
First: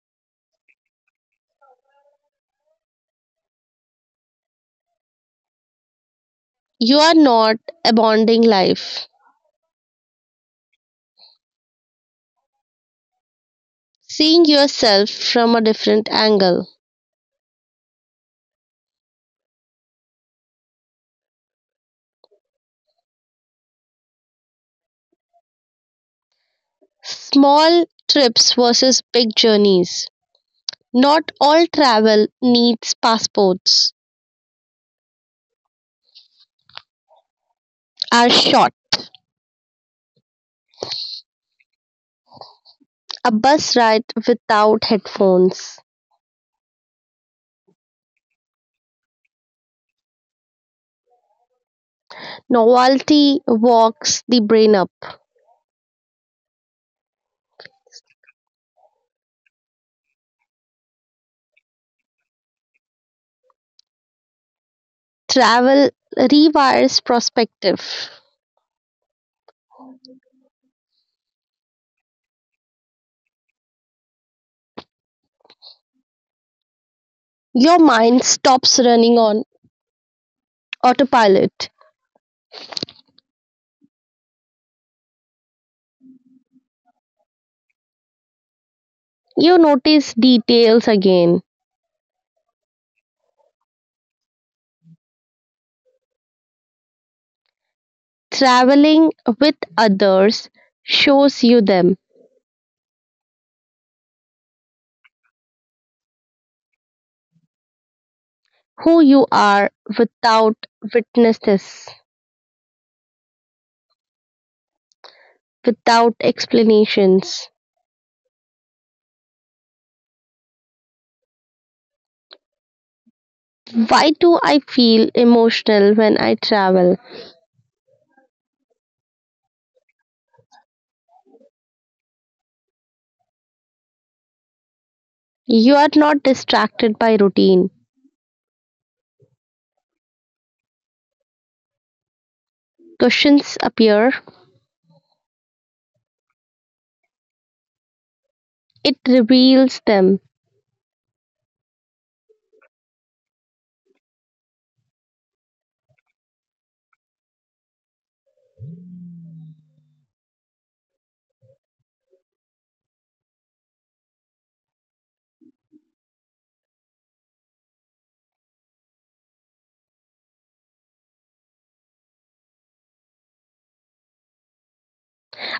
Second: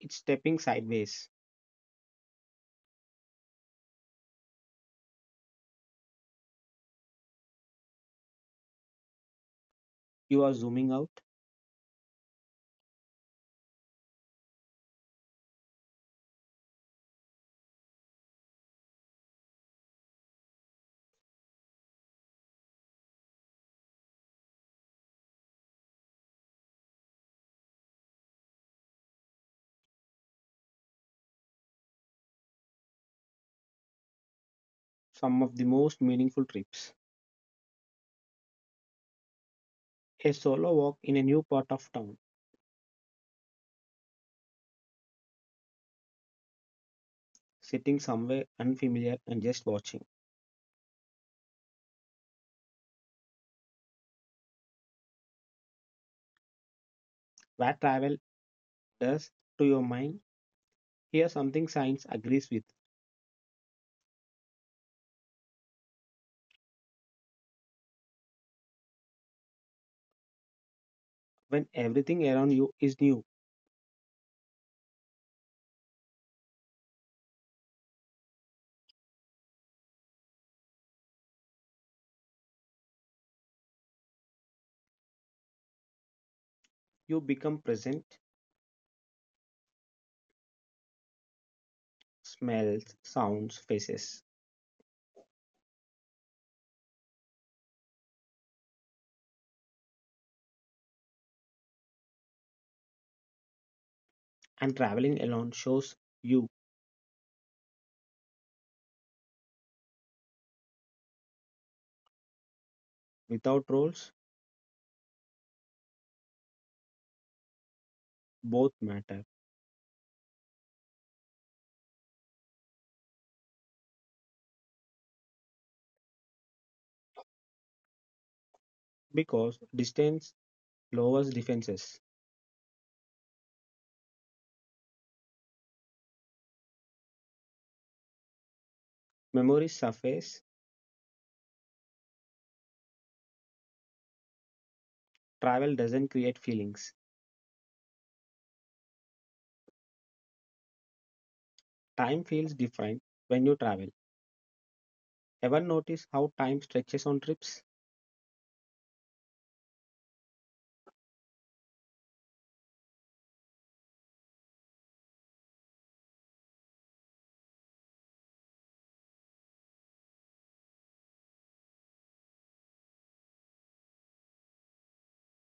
Speaker 1: It's stepping sideways.
Speaker 2: You are not abandoning life,
Speaker 1: You are zooming out.
Speaker 2: seeing yourself from a different angle. Small trips versus big journeys. Not all travel needs passports,
Speaker 1: Some of the most meaningful trips.
Speaker 2: are short.
Speaker 1: A solo walk in a new part of town,
Speaker 2: A bus ride without headphones.
Speaker 1: sitting somewhere unfamiliar and just watching.
Speaker 2: Novelty walks the brain up.
Speaker 1: What travel does to your mind? Here, something science agrees with.
Speaker 2: Travel rewires perspective.
Speaker 1: When everything around you is new,
Speaker 2: Your mind stops running on autopilot.
Speaker 1: you become present,
Speaker 2: You notice details again.
Speaker 1: smells, sounds, faces.
Speaker 2: Traveling with others shows you them,
Speaker 1: And traveling alone shows you
Speaker 2: who you are without witnesses,
Speaker 1: without roles,
Speaker 2: without explanations.
Speaker 1: both matter
Speaker 2: Why do I feel emotional when I travel?
Speaker 1: because distance lowers defenses.
Speaker 2: You are not distracted by routine.
Speaker 1: Memories surface,
Speaker 2: Questions appear,
Speaker 1: travel doesn't create feelings.
Speaker 2: it reveals them.
Speaker 1: Time feels different when you travel. Ever notice how time stretches on trips?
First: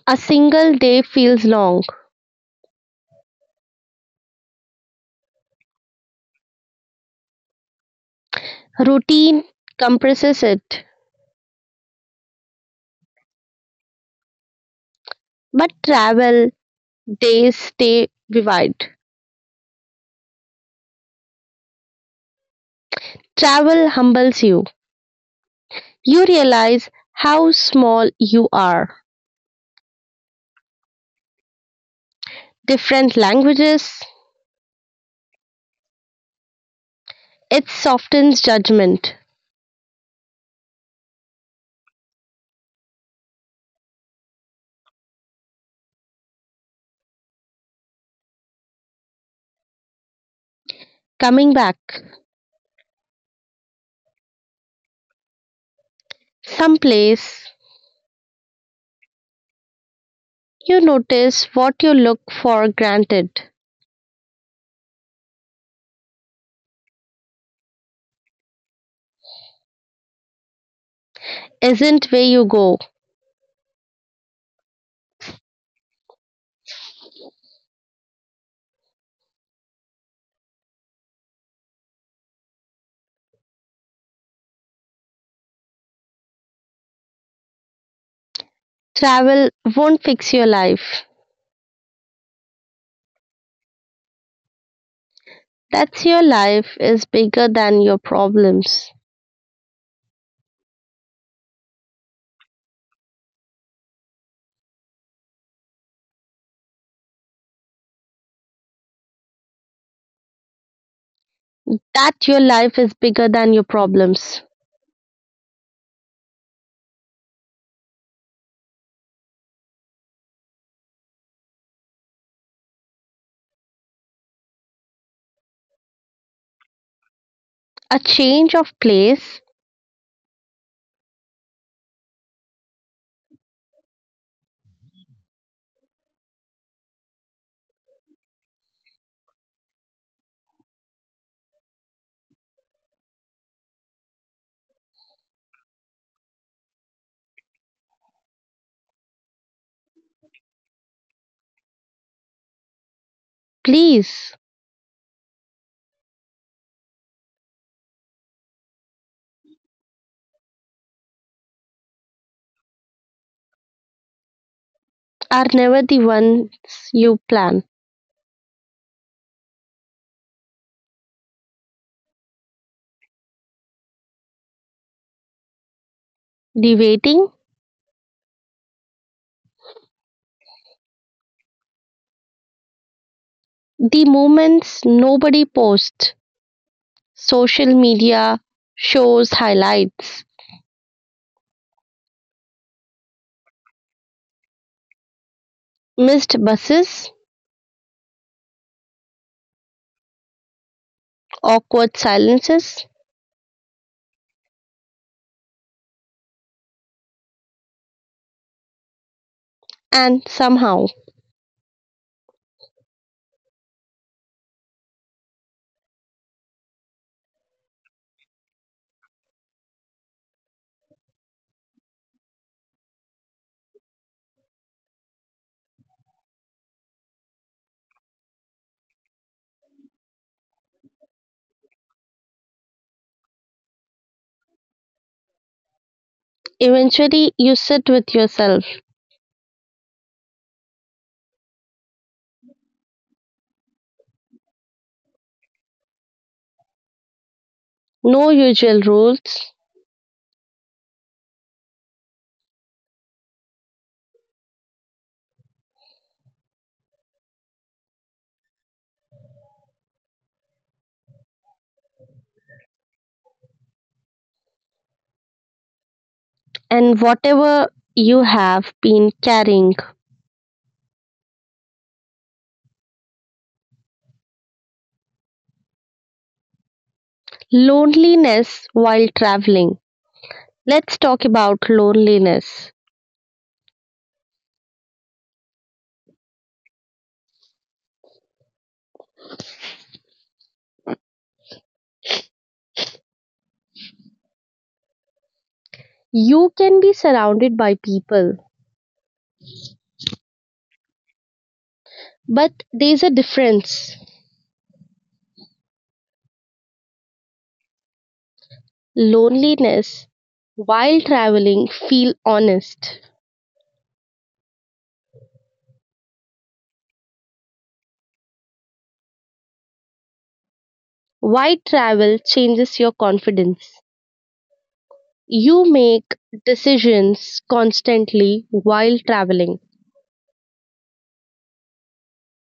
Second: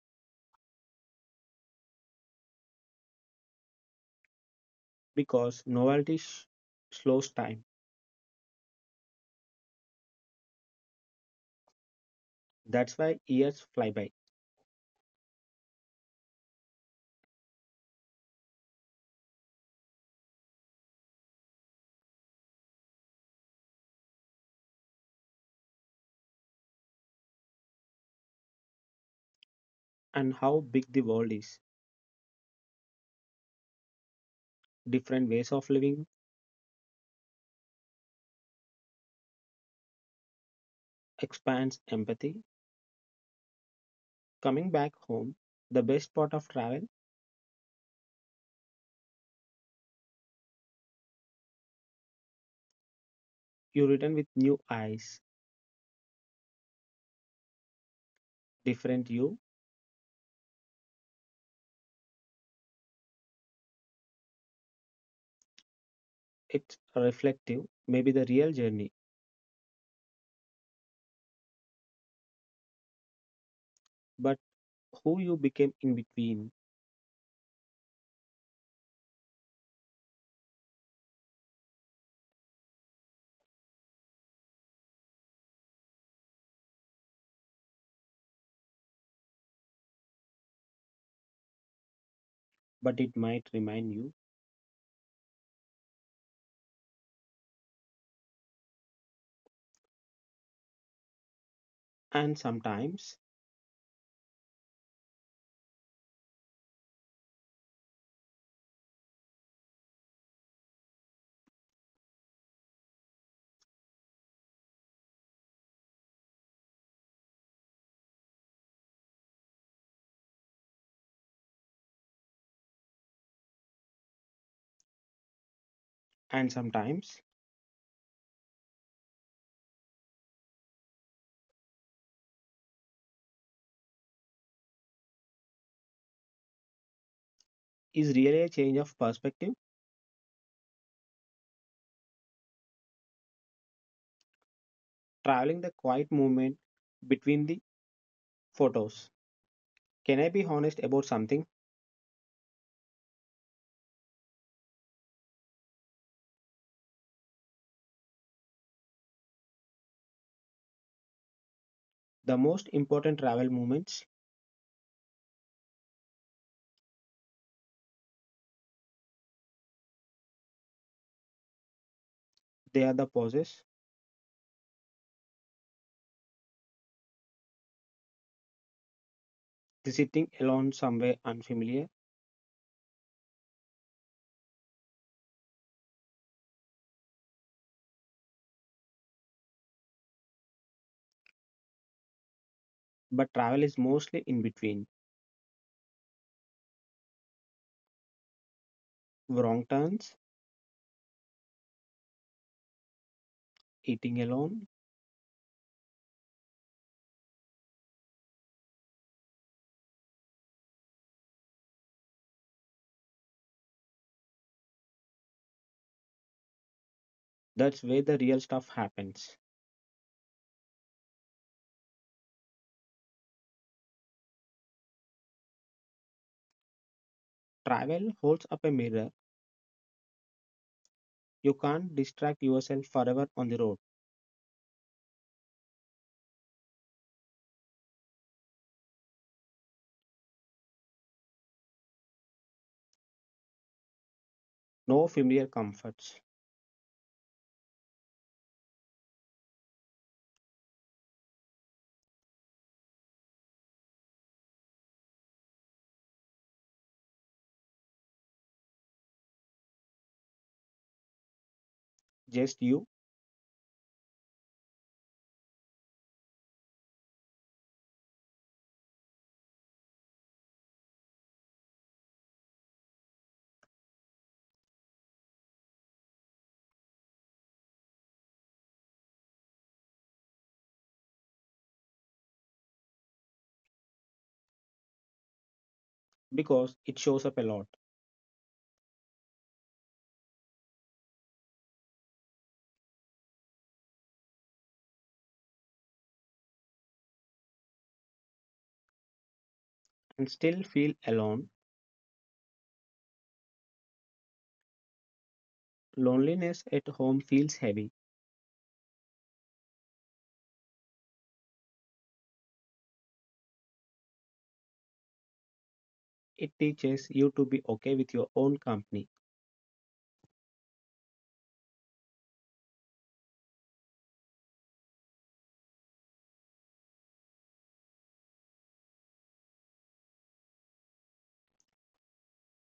Speaker 2: A single day feels long.
Speaker 1: Because novelty sh- slows time.
Speaker 2: Routine compresses it,
Speaker 1: That's why years fly by.
Speaker 2: but travel days stay vivid. Travel humbles you. You realize how small you are.
Speaker 1: And how big the world is.
Speaker 2: Different languages,
Speaker 1: Different ways of living
Speaker 2: it softens judgment.
Speaker 1: expands empathy. Coming back home, the best part of travel,
Speaker 2: Coming back,
Speaker 1: you return with new eyes,
Speaker 2: someplace,
Speaker 1: different you,
Speaker 2: you notice what you look for granted
Speaker 1: it's reflective, maybe the real journey,
Speaker 2: isn't where you go.
Speaker 1: but who you became in between.
Speaker 2: Travel won't fix your life.
Speaker 1: But it might remind you,
Speaker 2: That's your life is bigger than your problems.
Speaker 1: and sometimes,
Speaker 2: That your life is bigger than your problems.
Speaker 1: and sometimes,
Speaker 2: A change of place,
Speaker 1: is really a change of perspective, traveling the quiet movement between the photos. Can I be honest about something?
Speaker 2: please,
Speaker 1: The most important travel moments,
Speaker 2: are never the ones you plan.
Speaker 1: they are the pauses,
Speaker 2: The waiting,
Speaker 1: the sitting alone somewhere unfamiliar,
Speaker 2: the moments nobody posts, social media shows highlights.
Speaker 1: but travel is mostly in between.
Speaker 2: Missed buses,
Speaker 1: Wrong turns,
Speaker 2: awkward silences,
Speaker 1: eating alone,
Speaker 2: and somehow,
Speaker 1: that's where the real stuff happens. Travel holds up a mirror, you can't distract yourself forever on the road.
Speaker 2: eventually, you sit with yourself.
Speaker 1: No familiar comforts,
Speaker 2: No usual rules,
Speaker 1: just you,
Speaker 2: and whatever you have been carrying. Loneliness while traveling. Let's talk about loneliness.
Speaker 1: because it shows up a lot.
Speaker 2: You can be surrounded by people,
Speaker 1: And still feel alone.
Speaker 2: but there's a difference.
Speaker 1: Loneliness at home feels heavy.
Speaker 2: Loneliness while traveling feel honest.
Speaker 1: It teaches you to be okay with your own company,
Speaker 2: Why travel changes your confidence. You make decisions constantly while traveling,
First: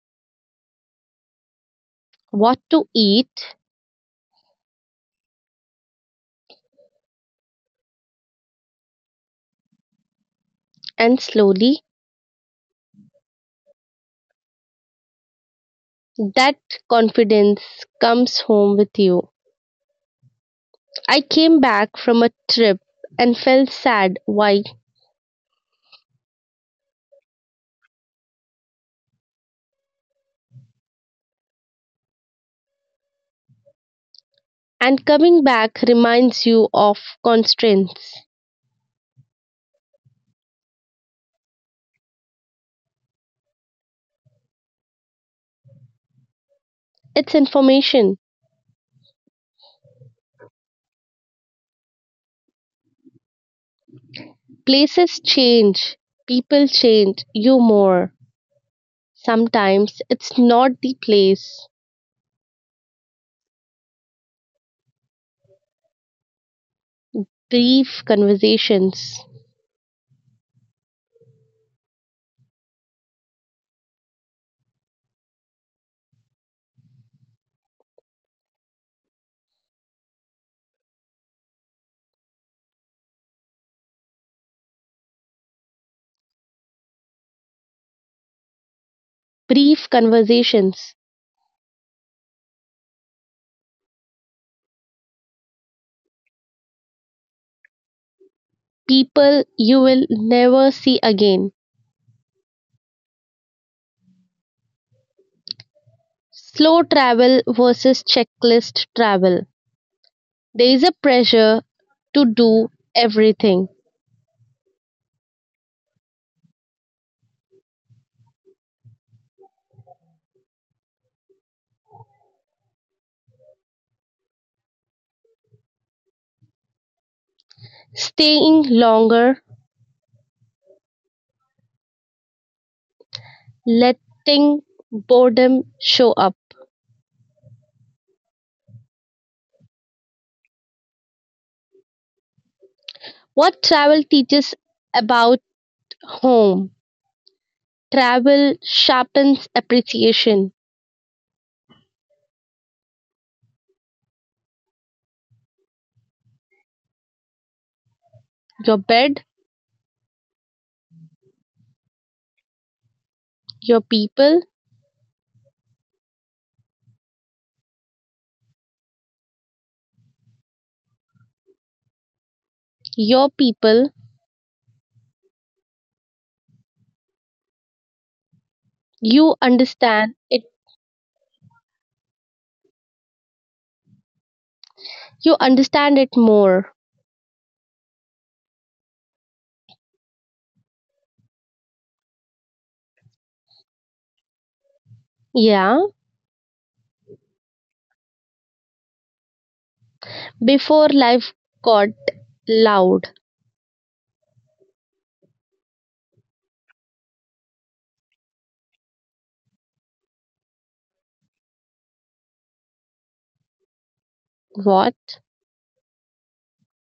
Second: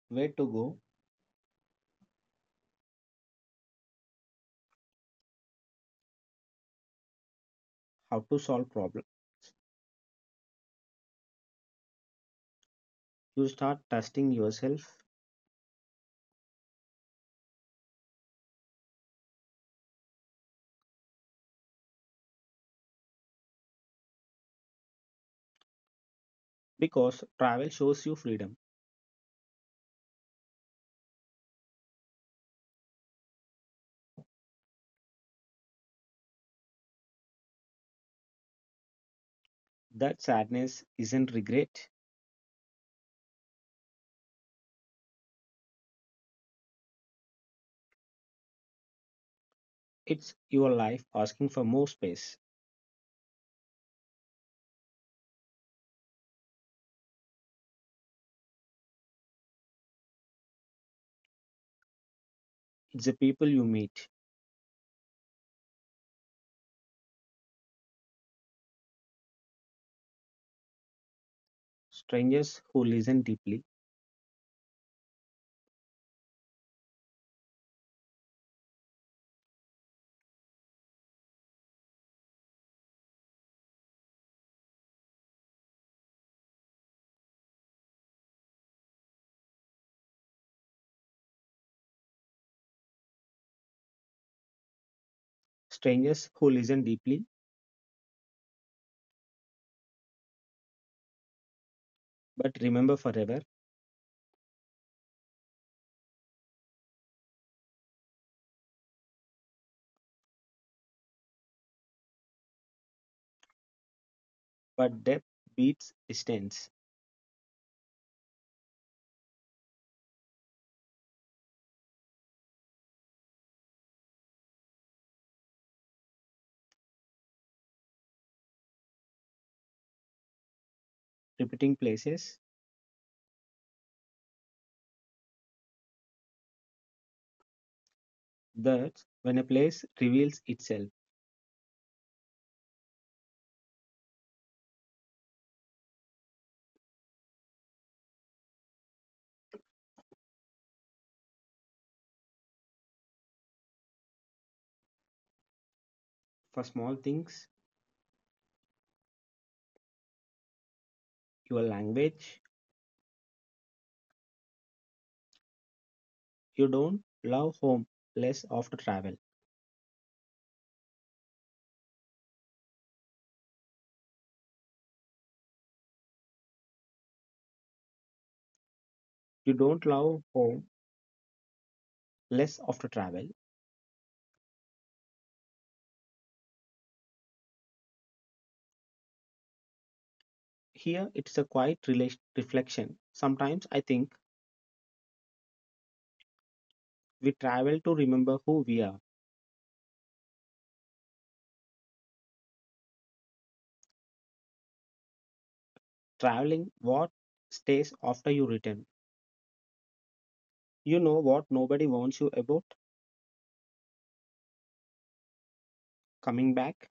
Speaker 1: where to go,
Speaker 2: what to eat,
Speaker 1: how to solve problems.
Speaker 2: and slowly
Speaker 1: You start trusting yourself
Speaker 2: that confidence comes home with you. I came back from a trip and felt sad. Why?
Speaker 1: because travel shows you freedom.
Speaker 2: And coming back reminds you of constraints.
Speaker 1: That sadness isn't regret,
Speaker 2: It's information.
Speaker 1: it's your life asking for more space.
Speaker 2: Places change, people change you more. Sometimes it's not the place.
Speaker 1: It's the people you meet,
Speaker 2: Brief conversations.
Speaker 1: strangers who listen deeply,
Speaker 2: Brief conversations,
Speaker 1: strangers who listen deeply
Speaker 2: people you will never see again.
Speaker 1: but remember forever.
Speaker 2: Slow travel versus checklist travel. There is a pressure to do everything,
Speaker 1: But depth beats distance.
Speaker 2: staying longer,
Speaker 1: Repeating places.
Speaker 2: letting boredom show up.
Speaker 1: That when a place reveals itself
Speaker 2: What travel teaches about home? Travel sharpens appreciation.
Speaker 1: for small things,
Speaker 2: Your bed,
Speaker 1: your language,
Speaker 2: your people,
Speaker 1: you don't love home less after travel.
Speaker 2: your people, you
Speaker 1: You don't
Speaker 2: understand
Speaker 1: love
Speaker 2: it,
Speaker 1: home less after travel.
Speaker 2: you understand it more.
Speaker 1: Here it's a quiet relation, reflection. Sometimes I think
Speaker 2: Yeah.
Speaker 1: we travel to remember who we are.
Speaker 2: Before life got loud.
Speaker 1: Traveling what stays after you return. You know what nobody warns you about
Speaker 2: What?
Speaker 1: coming back.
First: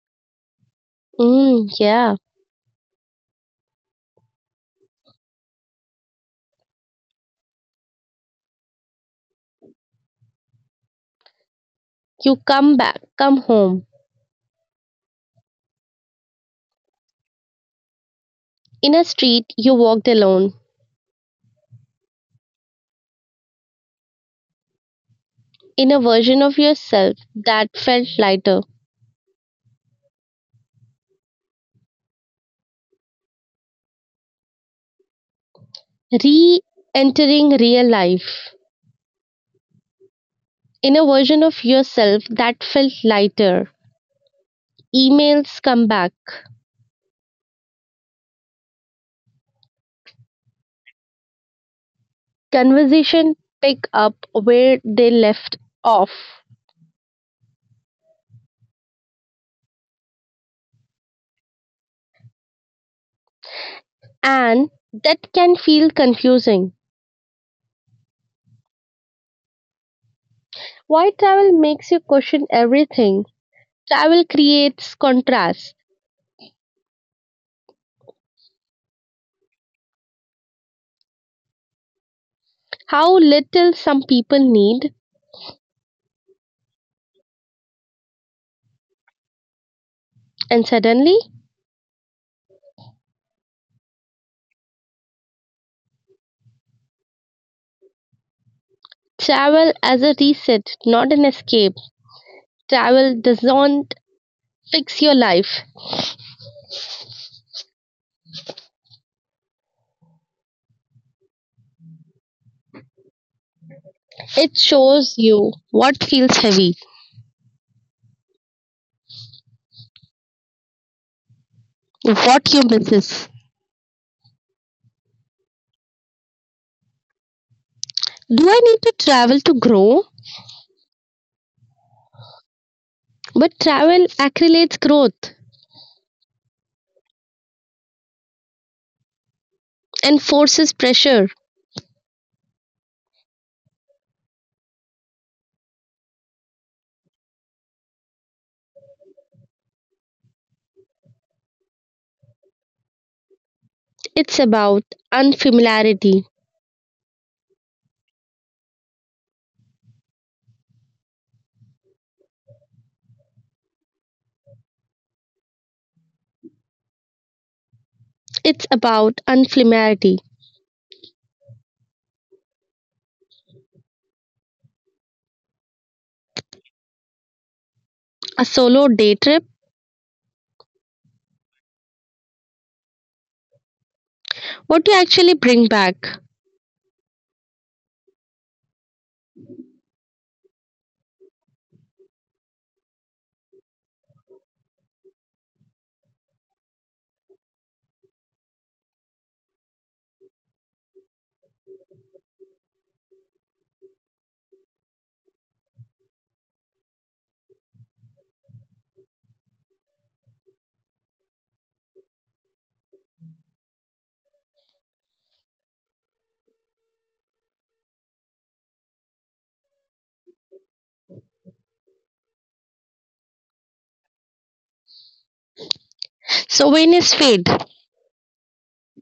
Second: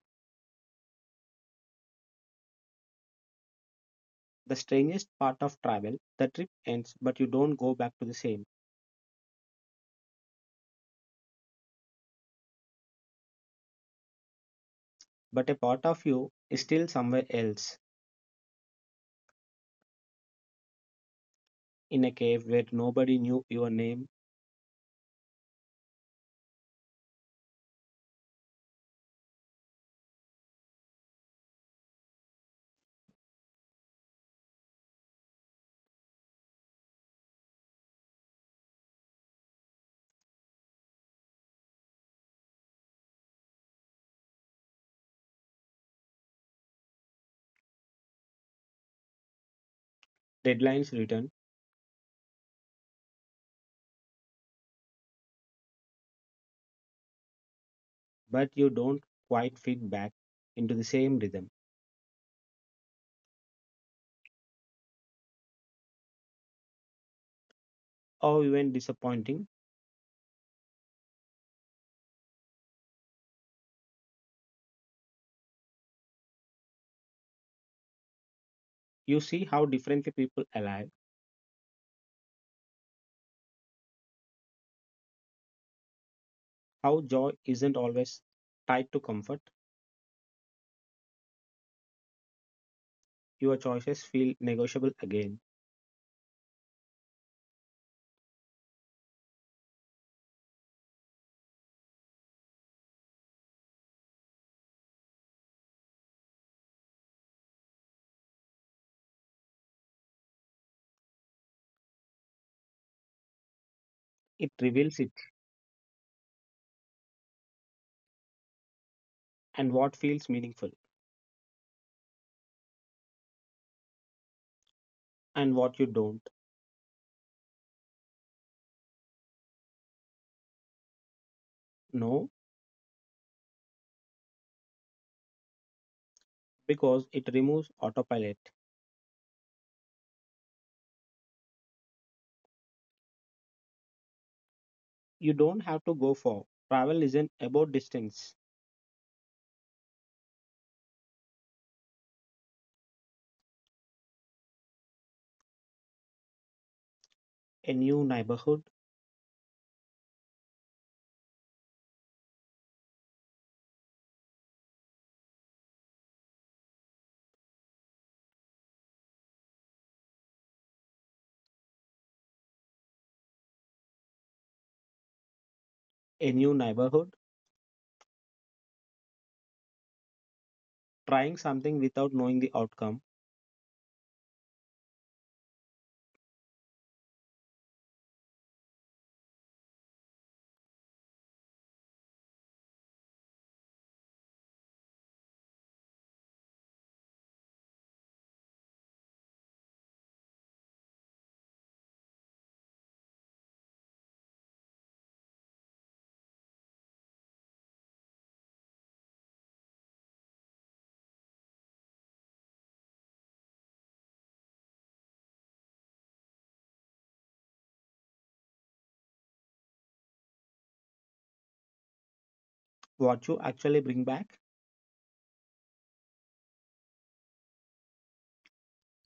Speaker 2: Mm, yeah.
Speaker 1: The strangest part of travel, the trip ends but you don't go back to the same.
Speaker 2: You come back, come home.
Speaker 1: But a part of you is still somewhere else,
Speaker 2: In a street, you walked alone,
Speaker 1: in a cave where nobody knew your name,
Speaker 2: in a version of yourself that felt lighter. Re entering real life, in a version of yourself that felt lighter. Emails come back.
Speaker 1: deadlines written,
Speaker 2: Conversation pick up where they left off.
Speaker 1: but you don't quite fit back into the same rhythm.
Speaker 2: And that can feel confusing.
Speaker 1: Or even disappointing,
Speaker 2: Why travel makes you question everything? Travel creates contrast:
Speaker 1: you see how differently people alive,
Speaker 2: how little some people need,
Speaker 1: how joy isn't always tied to comfort.
Speaker 2: and suddenly,
Speaker 1: Your choices feel negotiable again.
Speaker 2: travel as a reset, not an escape. Travel doesn't fix your life,
Speaker 1: It
Speaker 2: it
Speaker 1: reveals it,
Speaker 2: shows you what feels heavy,
Speaker 1: and what feels meaningful
Speaker 2: what you misses.
Speaker 1: and what you don't
Speaker 2: Do I need to travel to grow?
Speaker 1: know,
Speaker 2: But travel accelerates growth
Speaker 1: because it removes autopilot.
Speaker 2: and forces pressure.
Speaker 1: You don't have to go far. Travel isn't about distance.
Speaker 2: It's about unfamiliarity.
Speaker 1: A new neighborhood,
Speaker 2: It's about unfamiliarity.
Speaker 1: a new neighborhood,
Speaker 2: A solo day trip,
Speaker 1: trying something without knowing the outcome,
Speaker 2: what do you actually bring back.
Speaker 1: what you actually bring back.
Speaker 2: Souvenirs fade,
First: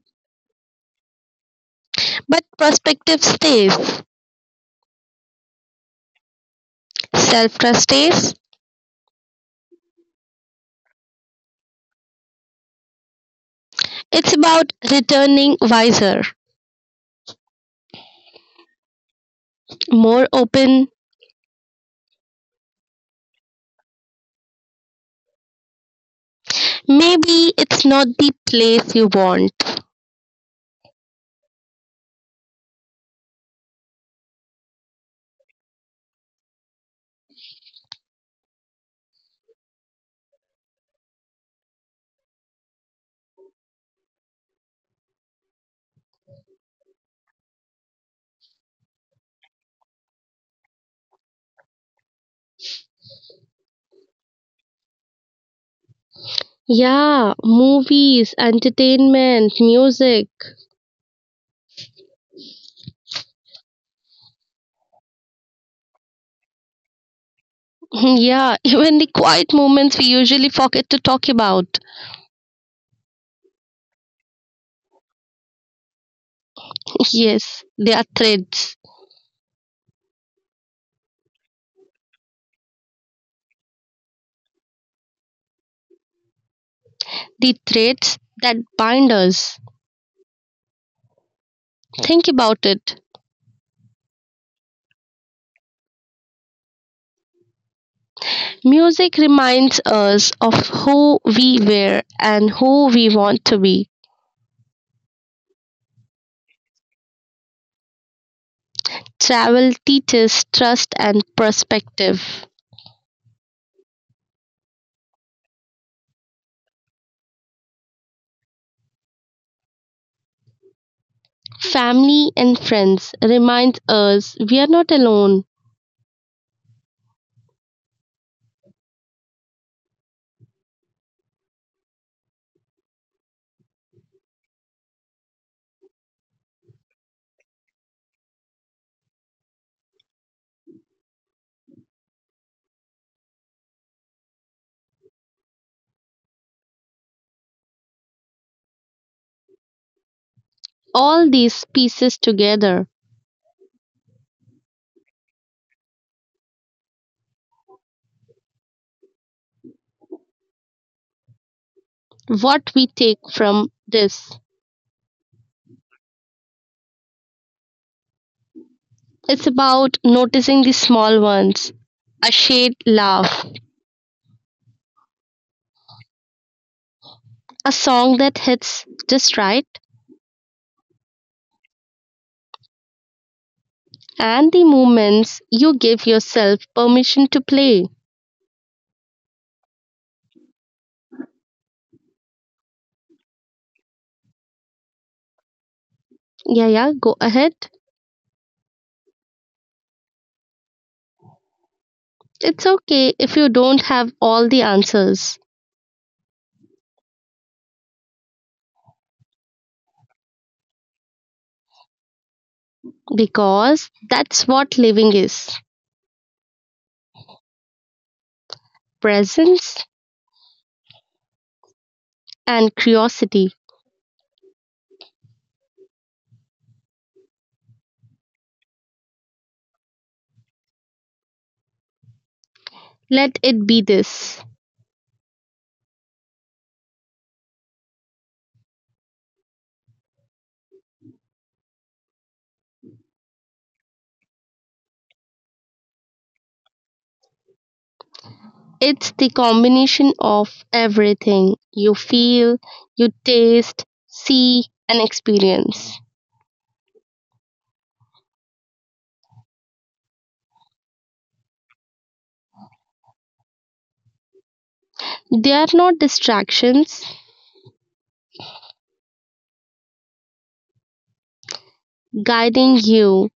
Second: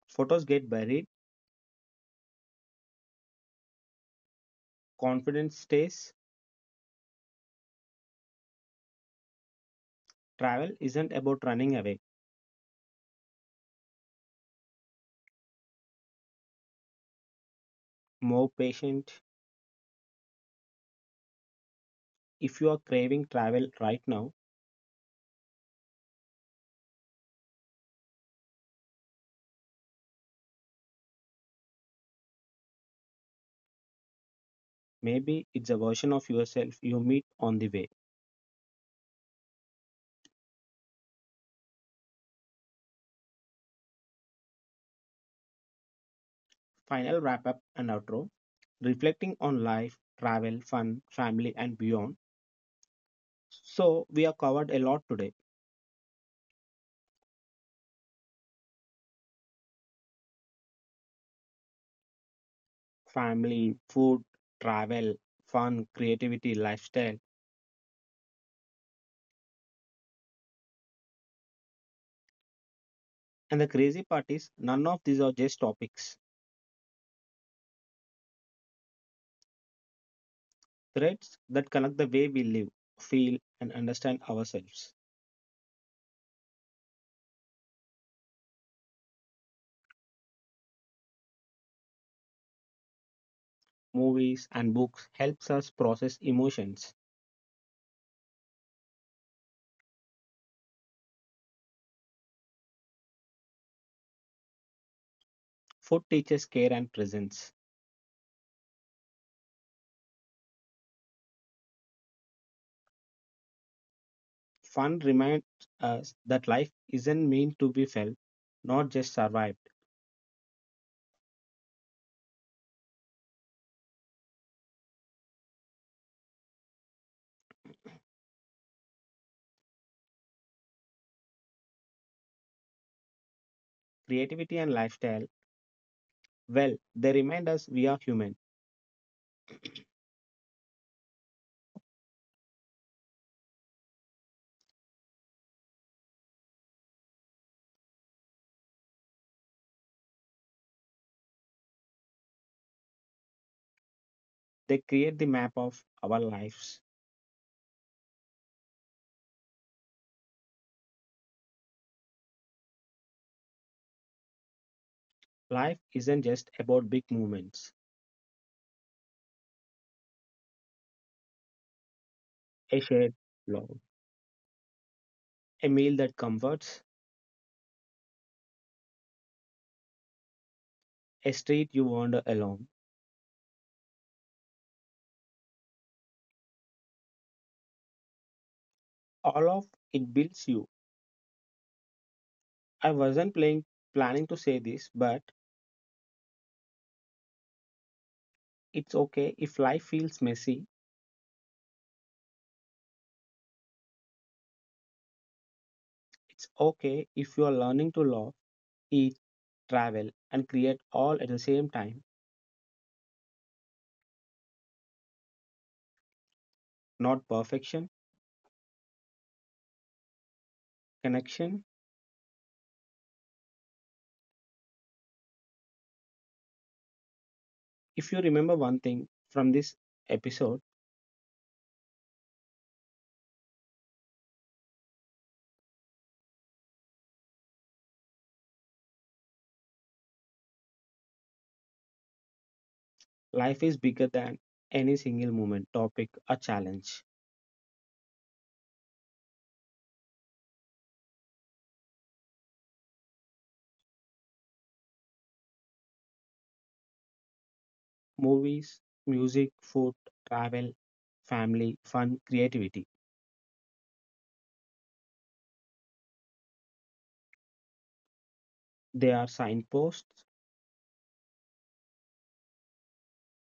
Speaker 1: Photos get buried,
Speaker 2: but perspective stays,
Speaker 1: confidence stays.
Speaker 2: self trust stays.
Speaker 1: Travel isn't about running away.
Speaker 2: It's about returning wiser,
Speaker 1: More patient.
Speaker 2: more open.
Speaker 1: If you are craving travel right now,
Speaker 2: Maybe it's not the place you want.
Speaker 1: maybe it's a version of yourself you meet on the way. Final wrap up and outro, reflecting on life, travel, fun, family, and beyond. So, we have covered a lot today:
Speaker 2: Yeah, movies, entertainment, music.
Speaker 1: family, food, travel, fun, creativity, lifestyle.
Speaker 2: Yeah, even the quiet moments we usually forget to talk about.
Speaker 1: And the crazy part is, none of these are just topics,
Speaker 2: Yes, they are threads.
Speaker 1: threads that connect the way we live, feel, and understand ourselves.
Speaker 2: The threads that bind us. Think about it.
Speaker 1: Movies and books helps us process emotions.
Speaker 2: Music reminds us of who we were and who we want to be.
Speaker 1: Food teaches care and presence.
Speaker 2: Travel teaches trust and perspective.
Speaker 1: Fun reminds us that life isn't meant to be felt, not just survived.
Speaker 2: Family and friends remind us we are not alone.
Speaker 1: Creativity and lifestyle, well, they remind us we are human.
Speaker 2: All these pieces together,
Speaker 1: They create the map of our lives.
Speaker 2: what we take from this.
Speaker 1: Life isn't just about big moments,
Speaker 2: It's about noticing the small ones, a
Speaker 1: a
Speaker 2: shared
Speaker 1: shared
Speaker 2: laugh,
Speaker 1: love, a meal that comforts,
Speaker 2: a song that hits just right,
Speaker 1: a street you wander along.
Speaker 2: and the moments you give yourself permission to play.
Speaker 1: All of it builds you. I wasn't playing, planning to say this, but
Speaker 2: Yeah, yeah, go ahead.
Speaker 1: it's okay if life feels messy.
Speaker 2: It's okay if you don't have all the answers,
Speaker 1: It's okay if you are learning to love, eat, travel, and create all at the same time.
Speaker 2: because that's what living is,
Speaker 1: Not perfection,
Speaker 2: presence
Speaker 1: connection.
Speaker 2: and curiosity.
Speaker 1: If you remember one thing from this episode,
Speaker 2: Let it be this.
Speaker 1: life is bigger than any single moment, topic, or challenge.
Speaker 2: It's the combination of everything you feel, you taste, see, and experience.
Speaker 1: Movies, music, food, travel, family, fun, creativity.
Speaker 2: They are not distractions,
Speaker 1: They are signposts.
Speaker 2: guiding you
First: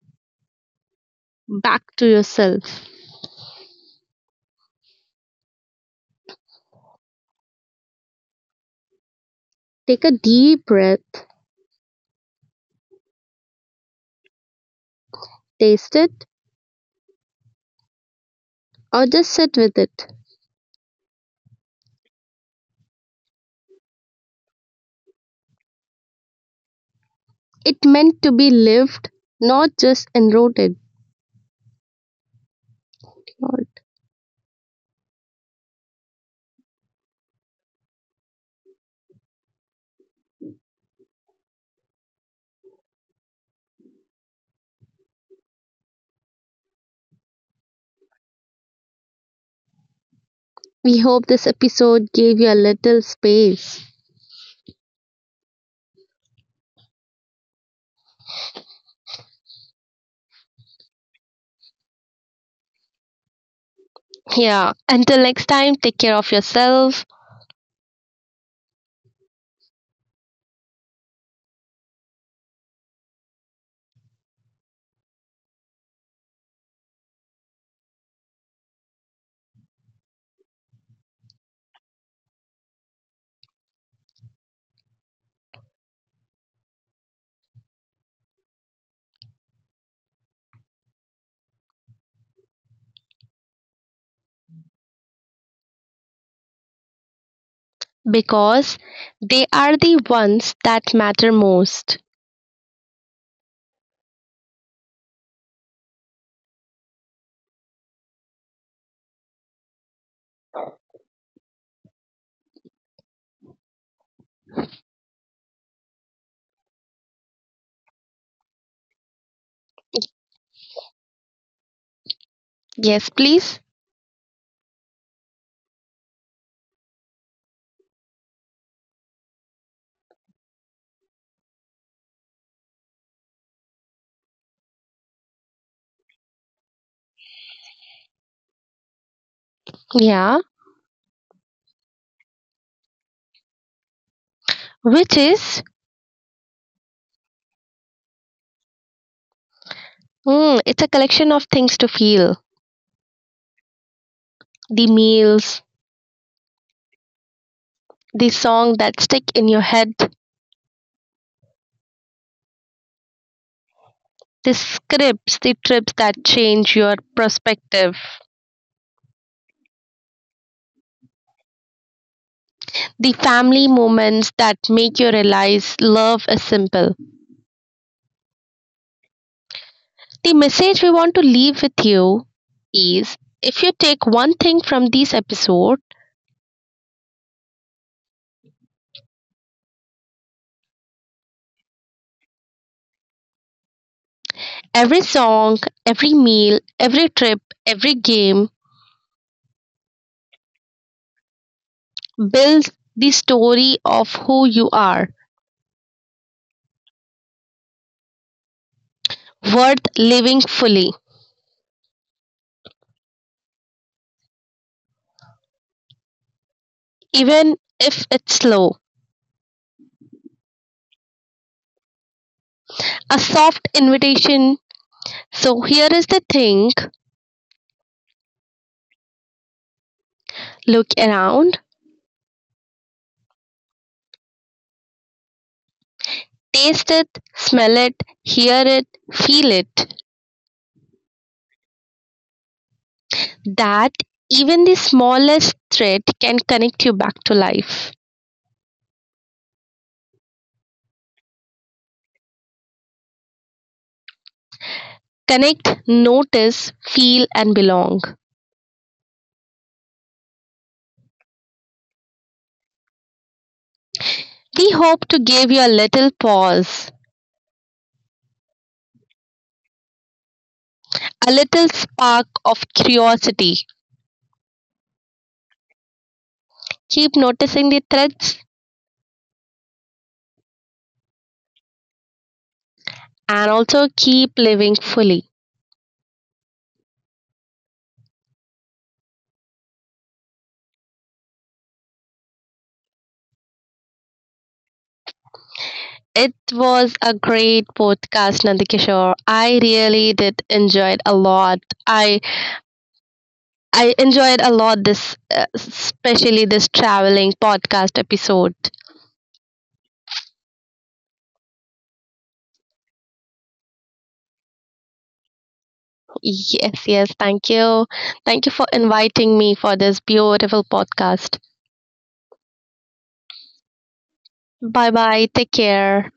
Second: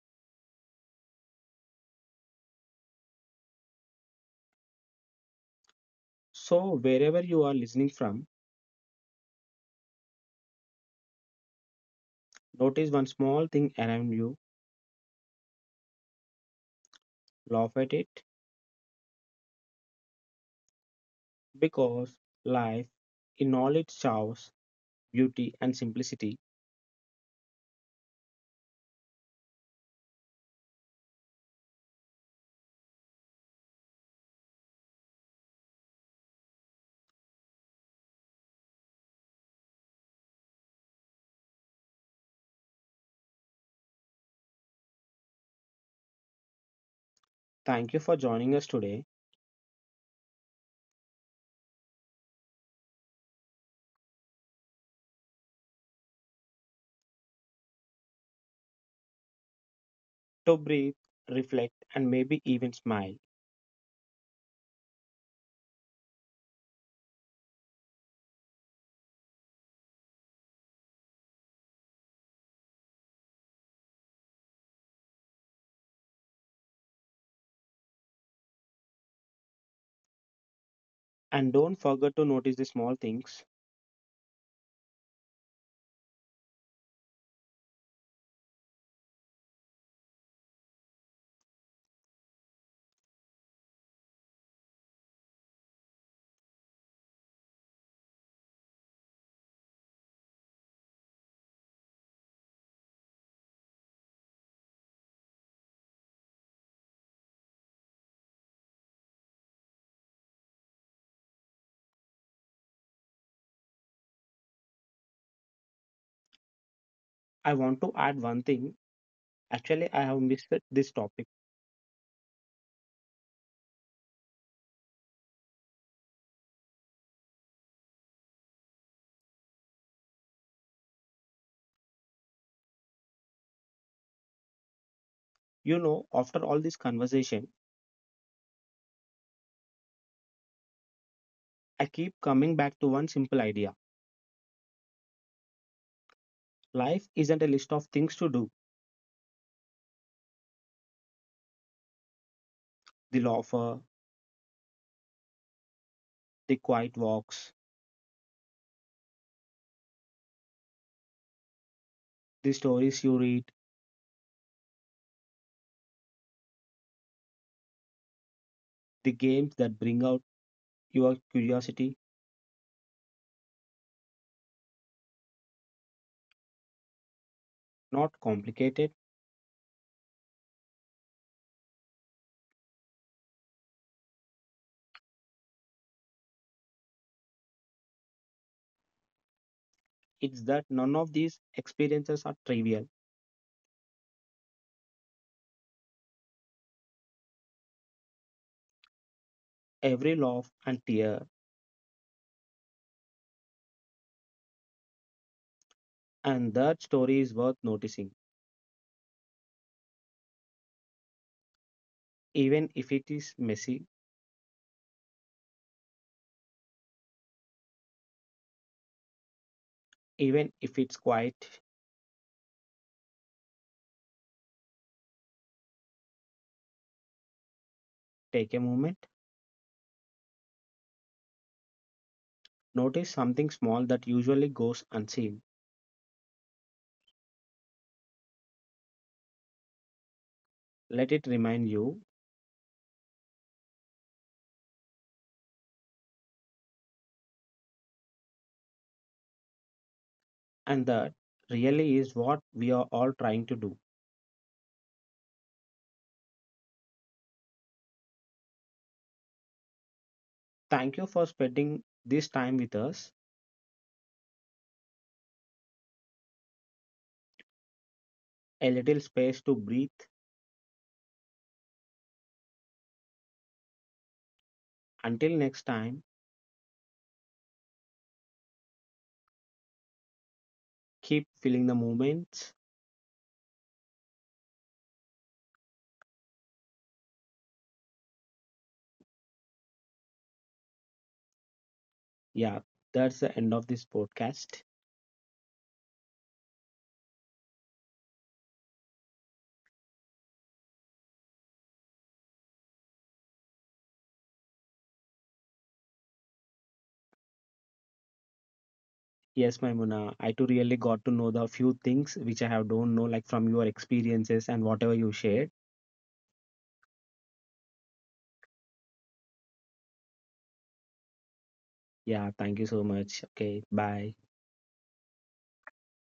Speaker 2: back to yourself.
Speaker 1: So, wherever you are listening from,
Speaker 2: Take a deep breath,
Speaker 1: notice one small thing around you,
Speaker 2: taste it,
Speaker 1: laugh at it,
Speaker 2: or just sit with it.
Speaker 1: because life, in all its chaos, beauty, and simplicity,
Speaker 2: It meant to be lived, not just enroted. Lord.
Speaker 1: thank you for joining us today,
Speaker 2: We hope this episode gave you a little space.
Speaker 1: to breathe, reflect, and maybe even smile.
Speaker 2: Yeah. Until next time, take care of yourself
Speaker 1: And don't forget to notice the small things.
Speaker 2: because they are the ones that matter most.
Speaker 1: I want to add one thing. Actually, I have missed this topic.
Speaker 2: Yes, please.
Speaker 1: You know, after all this conversation,
Speaker 2: Yeah.
Speaker 1: I keep coming back to one simple idea.
Speaker 2: Which is,
Speaker 1: Life isn't a list of things to do.
Speaker 2: mm, it's a collection of things to feel
Speaker 1: The laughter,
Speaker 2: the meals,
Speaker 1: the quiet walks,
Speaker 2: the song that stick in your head,
Speaker 1: the stories you read,
Speaker 2: the scripts, the trips that change your perspective.
Speaker 1: the games that bring out your curiosity.
Speaker 2: The family moments that make you realize love is simple.
Speaker 1: Not complicated.
Speaker 2: The message we want to leave with you is if you take one thing from this episode,
Speaker 1: It's that none of these experiences are trivial.
Speaker 2: every song, every meal, every trip, every game
Speaker 1: Every laugh and tear,
Speaker 2: builds the story of who you are,
Speaker 1: and that story is worth noticing.
Speaker 2: worth living fully,
Speaker 1: Even if it is messy,
Speaker 2: even if it's slow.
Speaker 1: even if it's quiet,
Speaker 2: A soft invitation. So, here is the thing,
Speaker 1: take a moment.
Speaker 2: look around,
Speaker 1: Notice something small that usually goes unseen.
Speaker 2: taste it, smell it, hear it, feel it.
Speaker 1: Let it remind you.
Speaker 2: That even the smallest thread can connect you back to life.
Speaker 1: And that really is what we are all trying to do.
Speaker 2: Connect, notice, feel, and belong.
Speaker 1: Thank you for spending this time with us.
Speaker 2: We hope to give you a little pause,
Speaker 1: A little space to breathe.
Speaker 2: a little spark of curiosity.
Speaker 1: Until next time,
Speaker 2: Keep noticing the threads
Speaker 1: keep feeling the moments.
Speaker 2: and also keep living fully.
Speaker 1: Yeah, that's the end of this podcast.
Speaker 2: It was a great podcast, Nandikishore. I really did enjoy it a lot. I I enjoyed a lot this, uh, especially this traveling podcast episode.
Speaker 1: Yes, Maimuna, I too really got to know the few things which I have don't know, like from your experiences and whatever you shared.
Speaker 2: Yes, yes. Thank you. Thank you for inviting me for this beautiful podcast.
Speaker 1: Yeah, thank you so much. Okay, bye.
Speaker 2: Bye bye. Take care.